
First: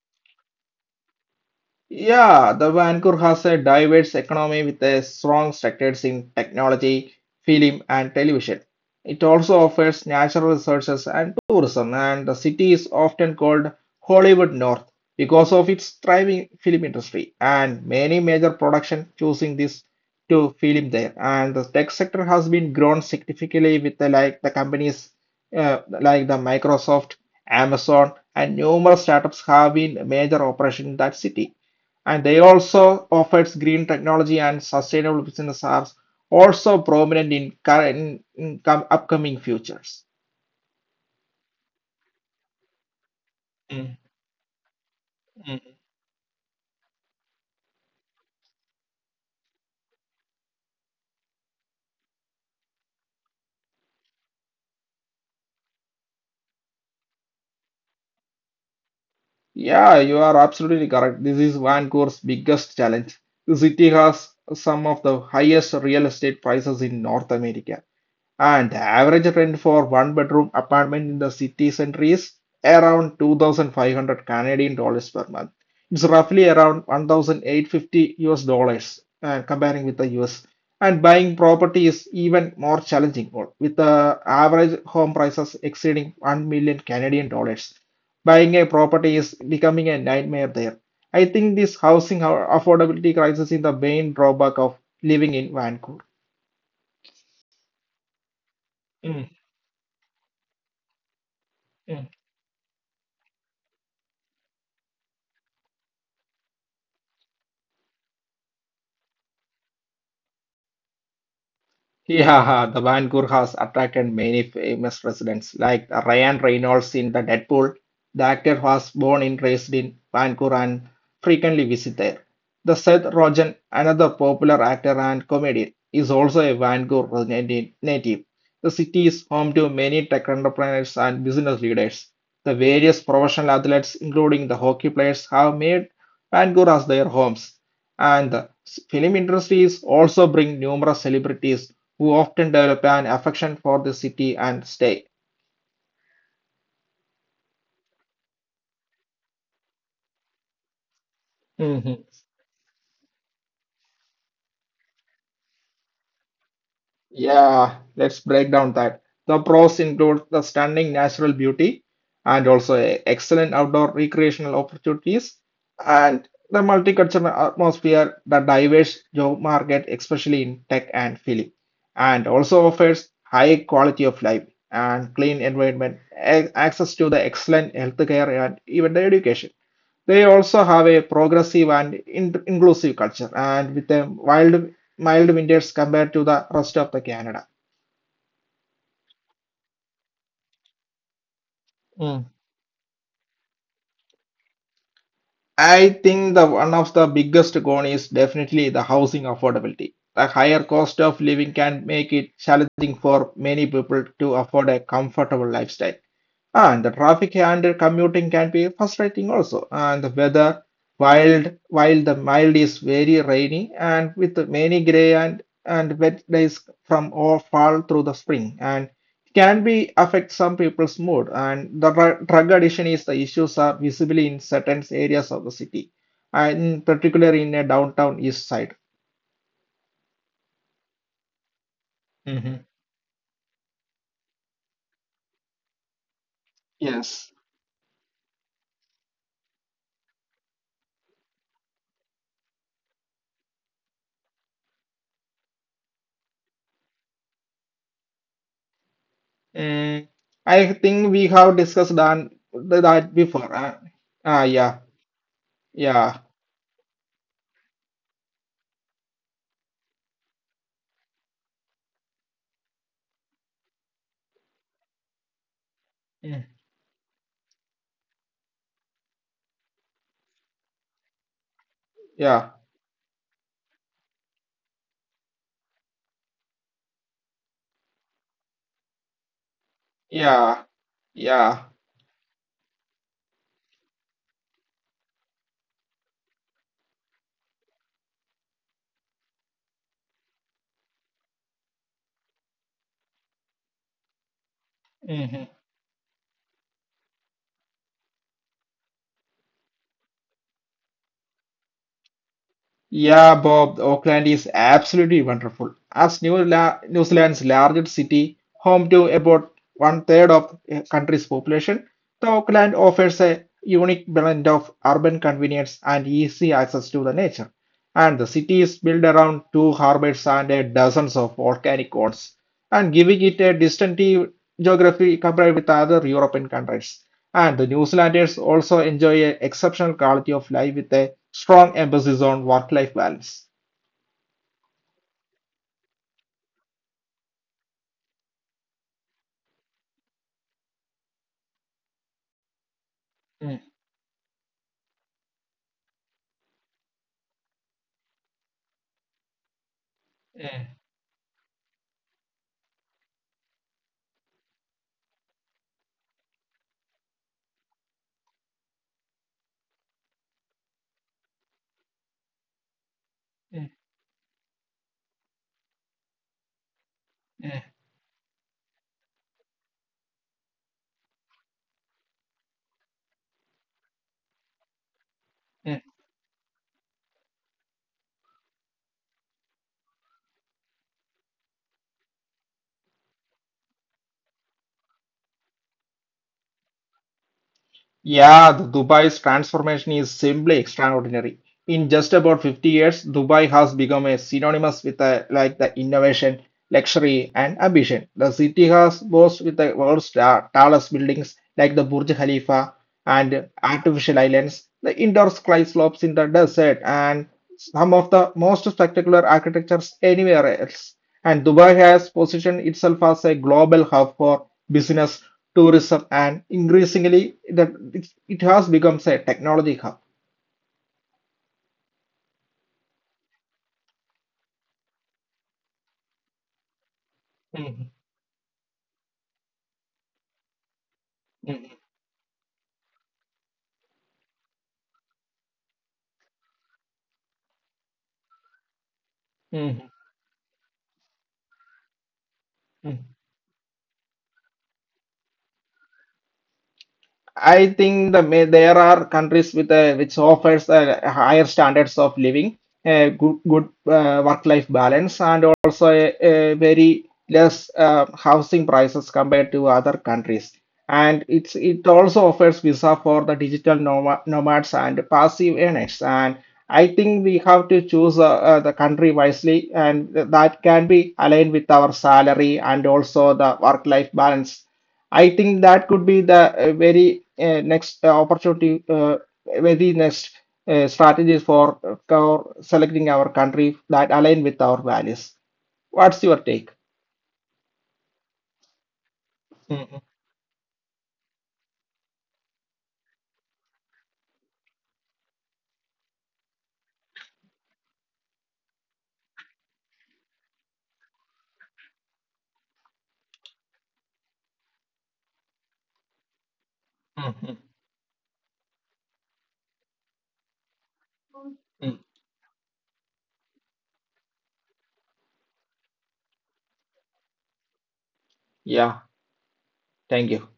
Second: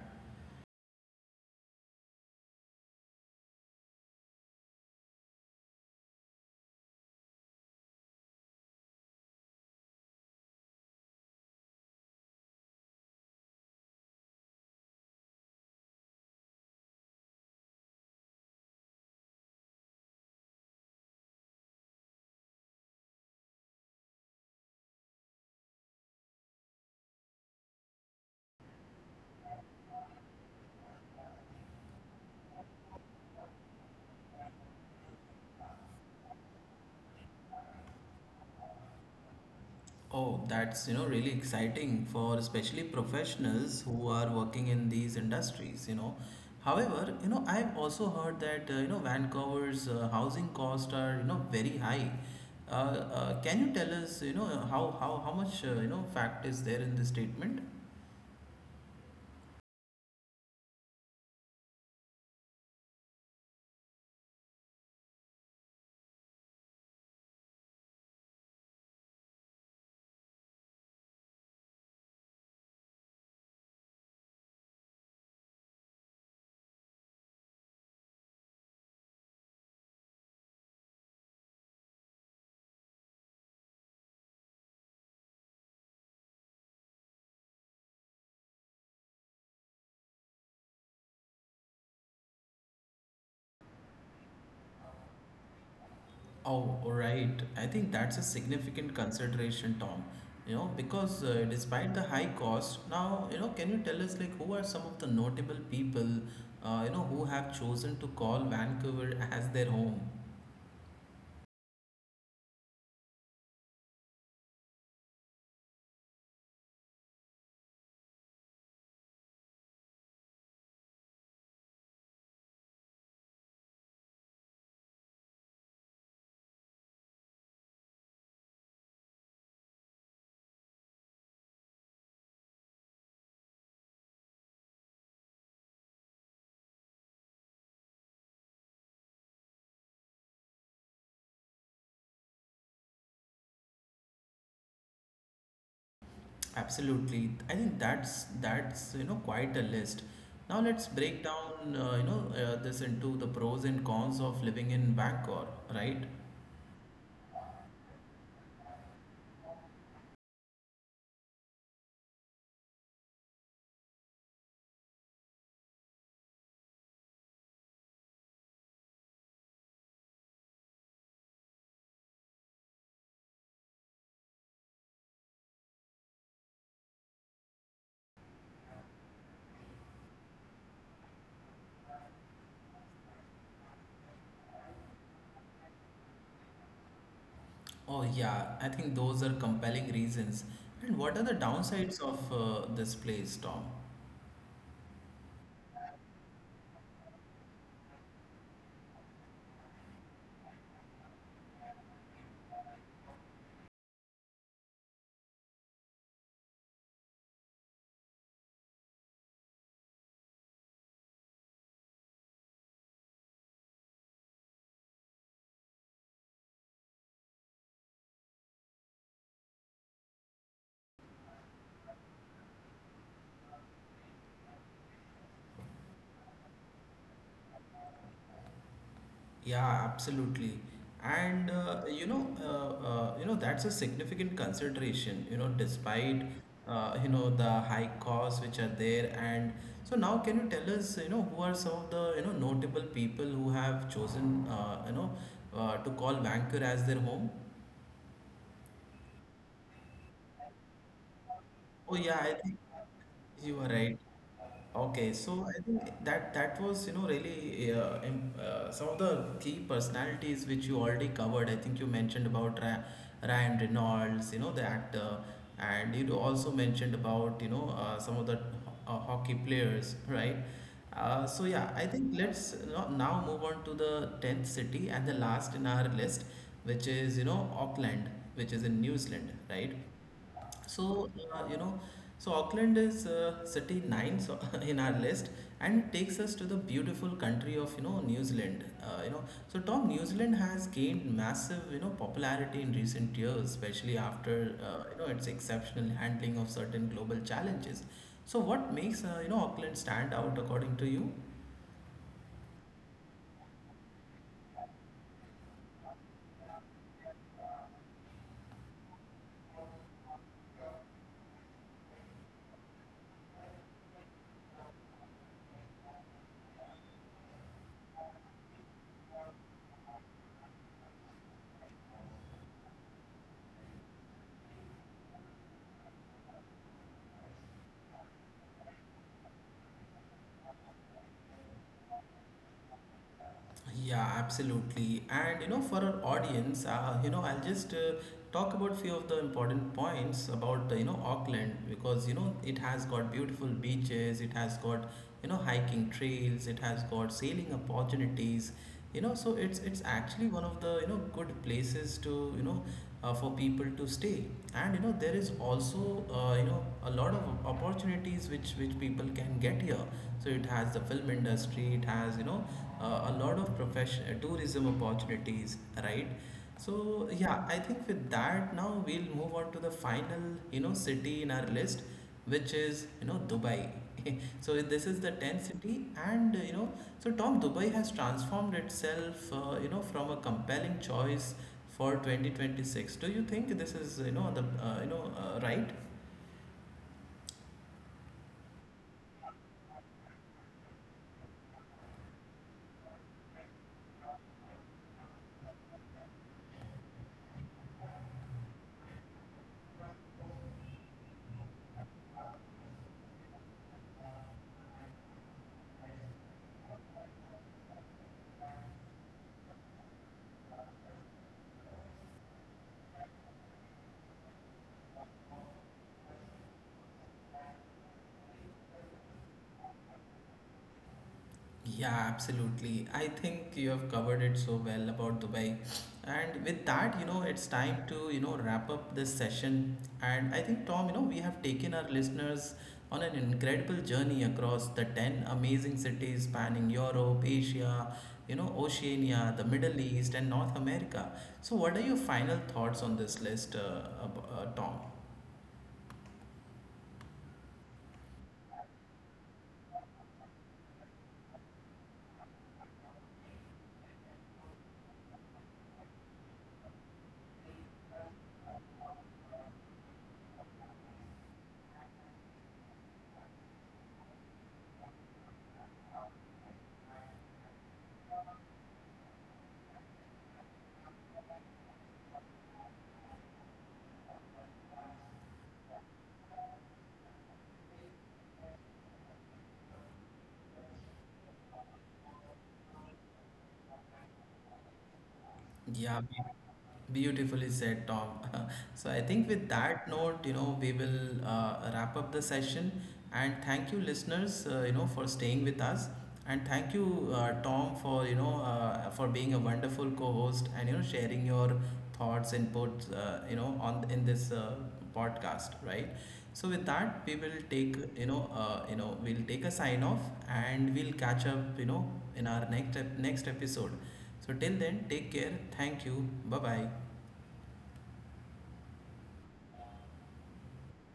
[SPEAKER 2] Yeah, the Vancouver has a diverse economy with a strong sectors in technology, film, and television. It also offers natural resources and tourism, and the city is often called Hollywood North because of its thriving film industry and many major production choosing this to film there. And the tech sector has been grown significantly with like the companies like the Microsoft, Amazon, and numerous startups have been major operation in that city, and they also offers green technology and sustainable business are also prominent in current upcoming futures.
[SPEAKER 1] Oh, that's, really exciting for especially professionals
[SPEAKER 2] Mm.
[SPEAKER 1] who are working in these
[SPEAKER 2] Mm.
[SPEAKER 1] industries. However, I've also heard that, Vancouver's housing costs are, very high. Can you tell us, how much, fact is there in this statement?
[SPEAKER 2] Yeah, you are absolutely correct. This is Vancouver's biggest challenge. The city has some of the highest real estate prices in North America. And the average rent for one bedroom apartment in the city center is around 2,500 Canadian dollars per month. It's roughly around 1,850 US dollars, comparing with the US, and buying property is even more challenging with the average home prices exceeding 1 million Canadian dollars. Buying a property is becoming a nightmare there. I think this housing affordability crisis is the main drawback of living in Vancouver.
[SPEAKER 1] Oh, right. I think that's a significant
[SPEAKER 2] Mm.
[SPEAKER 1] consideration, Tom. Because
[SPEAKER 2] Mm.
[SPEAKER 1] despite the high cost, now, can you tell us like who are some of the notable people, who have chosen to call Vancouver as their home?
[SPEAKER 2] Yeah, the Van Gogh has attracted many famous residents, like Ryan Reynolds in the Deadpool. The actor was born and raised in Van Gogh and frequently visit there. The Seth Rogen, another popular actor and comedian, is also a Van Gogh native. The city is home to many tech entrepreneurs and business leaders. The various professional athletes, including the hockey players, have made Van Gogh as their homes. And the film industry is also bring numerous celebrities who often develop an affection for the city and stay.
[SPEAKER 1] Absolutely. I think that's quite a list. Now let's break
[SPEAKER 2] Mhm.
[SPEAKER 1] down, this into the pros and cons of living in Vancouver, right?
[SPEAKER 2] Yeah, let's break down that. The pros include the stunning natural beauty and also excellent outdoor recreational opportunities and the multicultural atmosphere, the diverse job market, especially in tech and film, and also offers high quality of life and clean environment, access to the excellent healthcare and even the education. They also have a progressive and inclusive culture, and with a wild mild winters compared to the rest of the Canada.
[SPEAKER 1] Oh, yeah, I think those are compelling reasons. And what are the
[SPEAKER 2] Mm.
[SPEAKER 1] downsides of this place, Tom?
[SPEAKER 2] I think the one of the biggest con is definitely the housing affordability. The higher cost of living can make it challenging for many people to afford a comfortable lifestyle. And the traffic and commuting can be frustrating also. And the weather, while the mild is very rainy and with many gray and wet days from all fall through the spring. And can be affect some people's mood and the drug addiction is the issues are visibly in certain areas of the city and particularly in a Downtown East Side.
[SPEAKER 1] Yeah, absolutely. And
[SPEAKER 2] Mhm.
[SPEAKER 1] that's a significant consideration. Despite
[SPEAKER 2] Yes.
[SPEAKER 1] the high costs which are there, and so now can you tell us, who are some of the notable people who have chosen, to call Vancouver as their home?
[SPEAKER 2] Mm, I think we have discussed that,
[SPEAKER 1] Oh yeah, I
[SPEAKER 2] that
[SPEAKER 1] think
[SPEAKER 2] before. Uh,
[SPEAKER 1] you are
[SPEAKER 2] ah,
[SPEAKER 1] right.
[SPEAKER 2] yeah,
[SPEAKER 1] Okay, so
[SPEAKER 2] yeah,
[SPEAKER 1] I think that was really some of the key personalities which you already covered. I think you mentioned about Ra Ryan Reynolds, you know, the actor,
[SPEAKER 2] mm,
[SPEAKER 1] and you also mentioned about some of the hockey players, right? So yeah, I
[SPEAKER 2] yeah,
[SPEAKER 1] think let's now move on to the 10th city and the last in our list, which is Auckland, which is in New Zealand, right?
[SPEAKER 2] yeah, yeah.
[SPEAKER 1] So, Auckland is city nine so in our list and takes us to the beautiful country of, New Zealand. So Tom, New Zealand has gained massive, popularity in recent years, especially after,
[SPEAKER 2] Mhm.
[SPEAKER 1] its exceptional handling of certain global challenges. So what makes, Auckland stand out according to you?
[SPEAKER 2] Yeah, Bob, Auckland is absolutely wonderful. As New Zealand's largest city, home to about one third of the country's population, the Auckland offers a unique blend of urban convenience and easy access to the nature. And the city is built around two harbors and a dozens of volcanic cones, and giving it a distinctive geography compared with other European countries. And the New Zealanders also enjoy an exceptional quality of life with a strong emphasis on work life balance.
[SPEAKER 1] Yeah, absolutely. And for our audience, I'll just talk about few of the important points about Auckland because it has got
[SPEAKER 2] Mm.
[SPEAKER 1] beautiful beaches, it has got hiking trails, it has got sailing opportunities. So it's actually one of
[SPEAKER 2] Mm.
[SPEAKER 1] the good places to you know for people to stay. And there is also a lot of opportunities which people can get here. So it has the film industry, it has a lot of
[SPEAKER 2] Mm.
[SPEAKER 1] profession tourism opportunities, right? So yeah, I
[SPEAKER 2] Mm.
[SPEAKER 1] think with that now we'll move on to the final city in our list, which is Dubai. So this is the 10th city.
[SPEAKER 2] Mm.
[SPEAKER 1] And so Tom, Dubai has transformed itself from a compelling choice for 2026. Do you think this is the right?
[SPEAKER 2] Yeah, the Dubai's transformation is simply extraordinary. In just about 50 years, Dubai has become a synonymous with like the innovation, luxury, and ambition. The city has boasts with the world's tallest buildings like the Burj Khalifa and artificial islands, the indoor sky slopes in the desert, and some of the most spectacular architectures anywhere else. And Dubai has positioned itself as a global hub for business, tourism, and increasingly, that it has become a technology hub.
[SPEAKER 1] Yeah, absolutely. I think you have covered it so well about Dubai. And with that, it's time to, you know,
[SPEAKER 2] Mhm.
[SPEAKER 1] wrap up this session. And I think, Tom, we have taken our
[SPEAKER 2] Mhm.
[SPEAKER 1] listeners on an incredible journey across the 10 amazing cities spanning Europe, Asia, Oceania, the Middle East, and
[SPEAKER 2] Mhm.
[SPEAKER 1] North America. So, what are your final thoughts on this list,
[SPEAKER 2] Mhm.
[SPEAKER 1] Tom?
[SPEAKER 2] I think there are countries with which offers higher standards of living, a good work-life balance, and also a very less housing prices compared to other countries. And it also offers visa for the digital nomads and passive earners. And I think we have to choose the country wisely, and that can be aligned with our salary and also the work-life balance. I think that could be the very next opportunity, very next strategies for selecting our country that align with our values.
[SPEAKER 1] Yeah,
[SPEAKER 2] What's your take?
[SPEAKER 1] beautifully said, Tom. So I think with that
[SPEAKER 2] Mhm.
[SPEAKER 1] note, you
[SPEAKER 2] Mhm.
[SPEAKER 1] know, we will wrap up the session. And thank you, listeners, for staying with us. And thank you, Tom, for being a wonderful co-host and sharing your thoughts, inputs, on in this podcast, right? So with that, we will
[SPEAKER 2] Mm.
[SPEAKER 1] take
[SPEAKER 2] Mm.
[SPEAKER 1] you know, we'll take a sign off, and we'll catch up, in
[SPEAKER 2] Mm.
[SPEAKER 1] our next next episode. So, till then, take care. Thank you. Bye bye.
[SPEAKER 2] Yeah, thank you.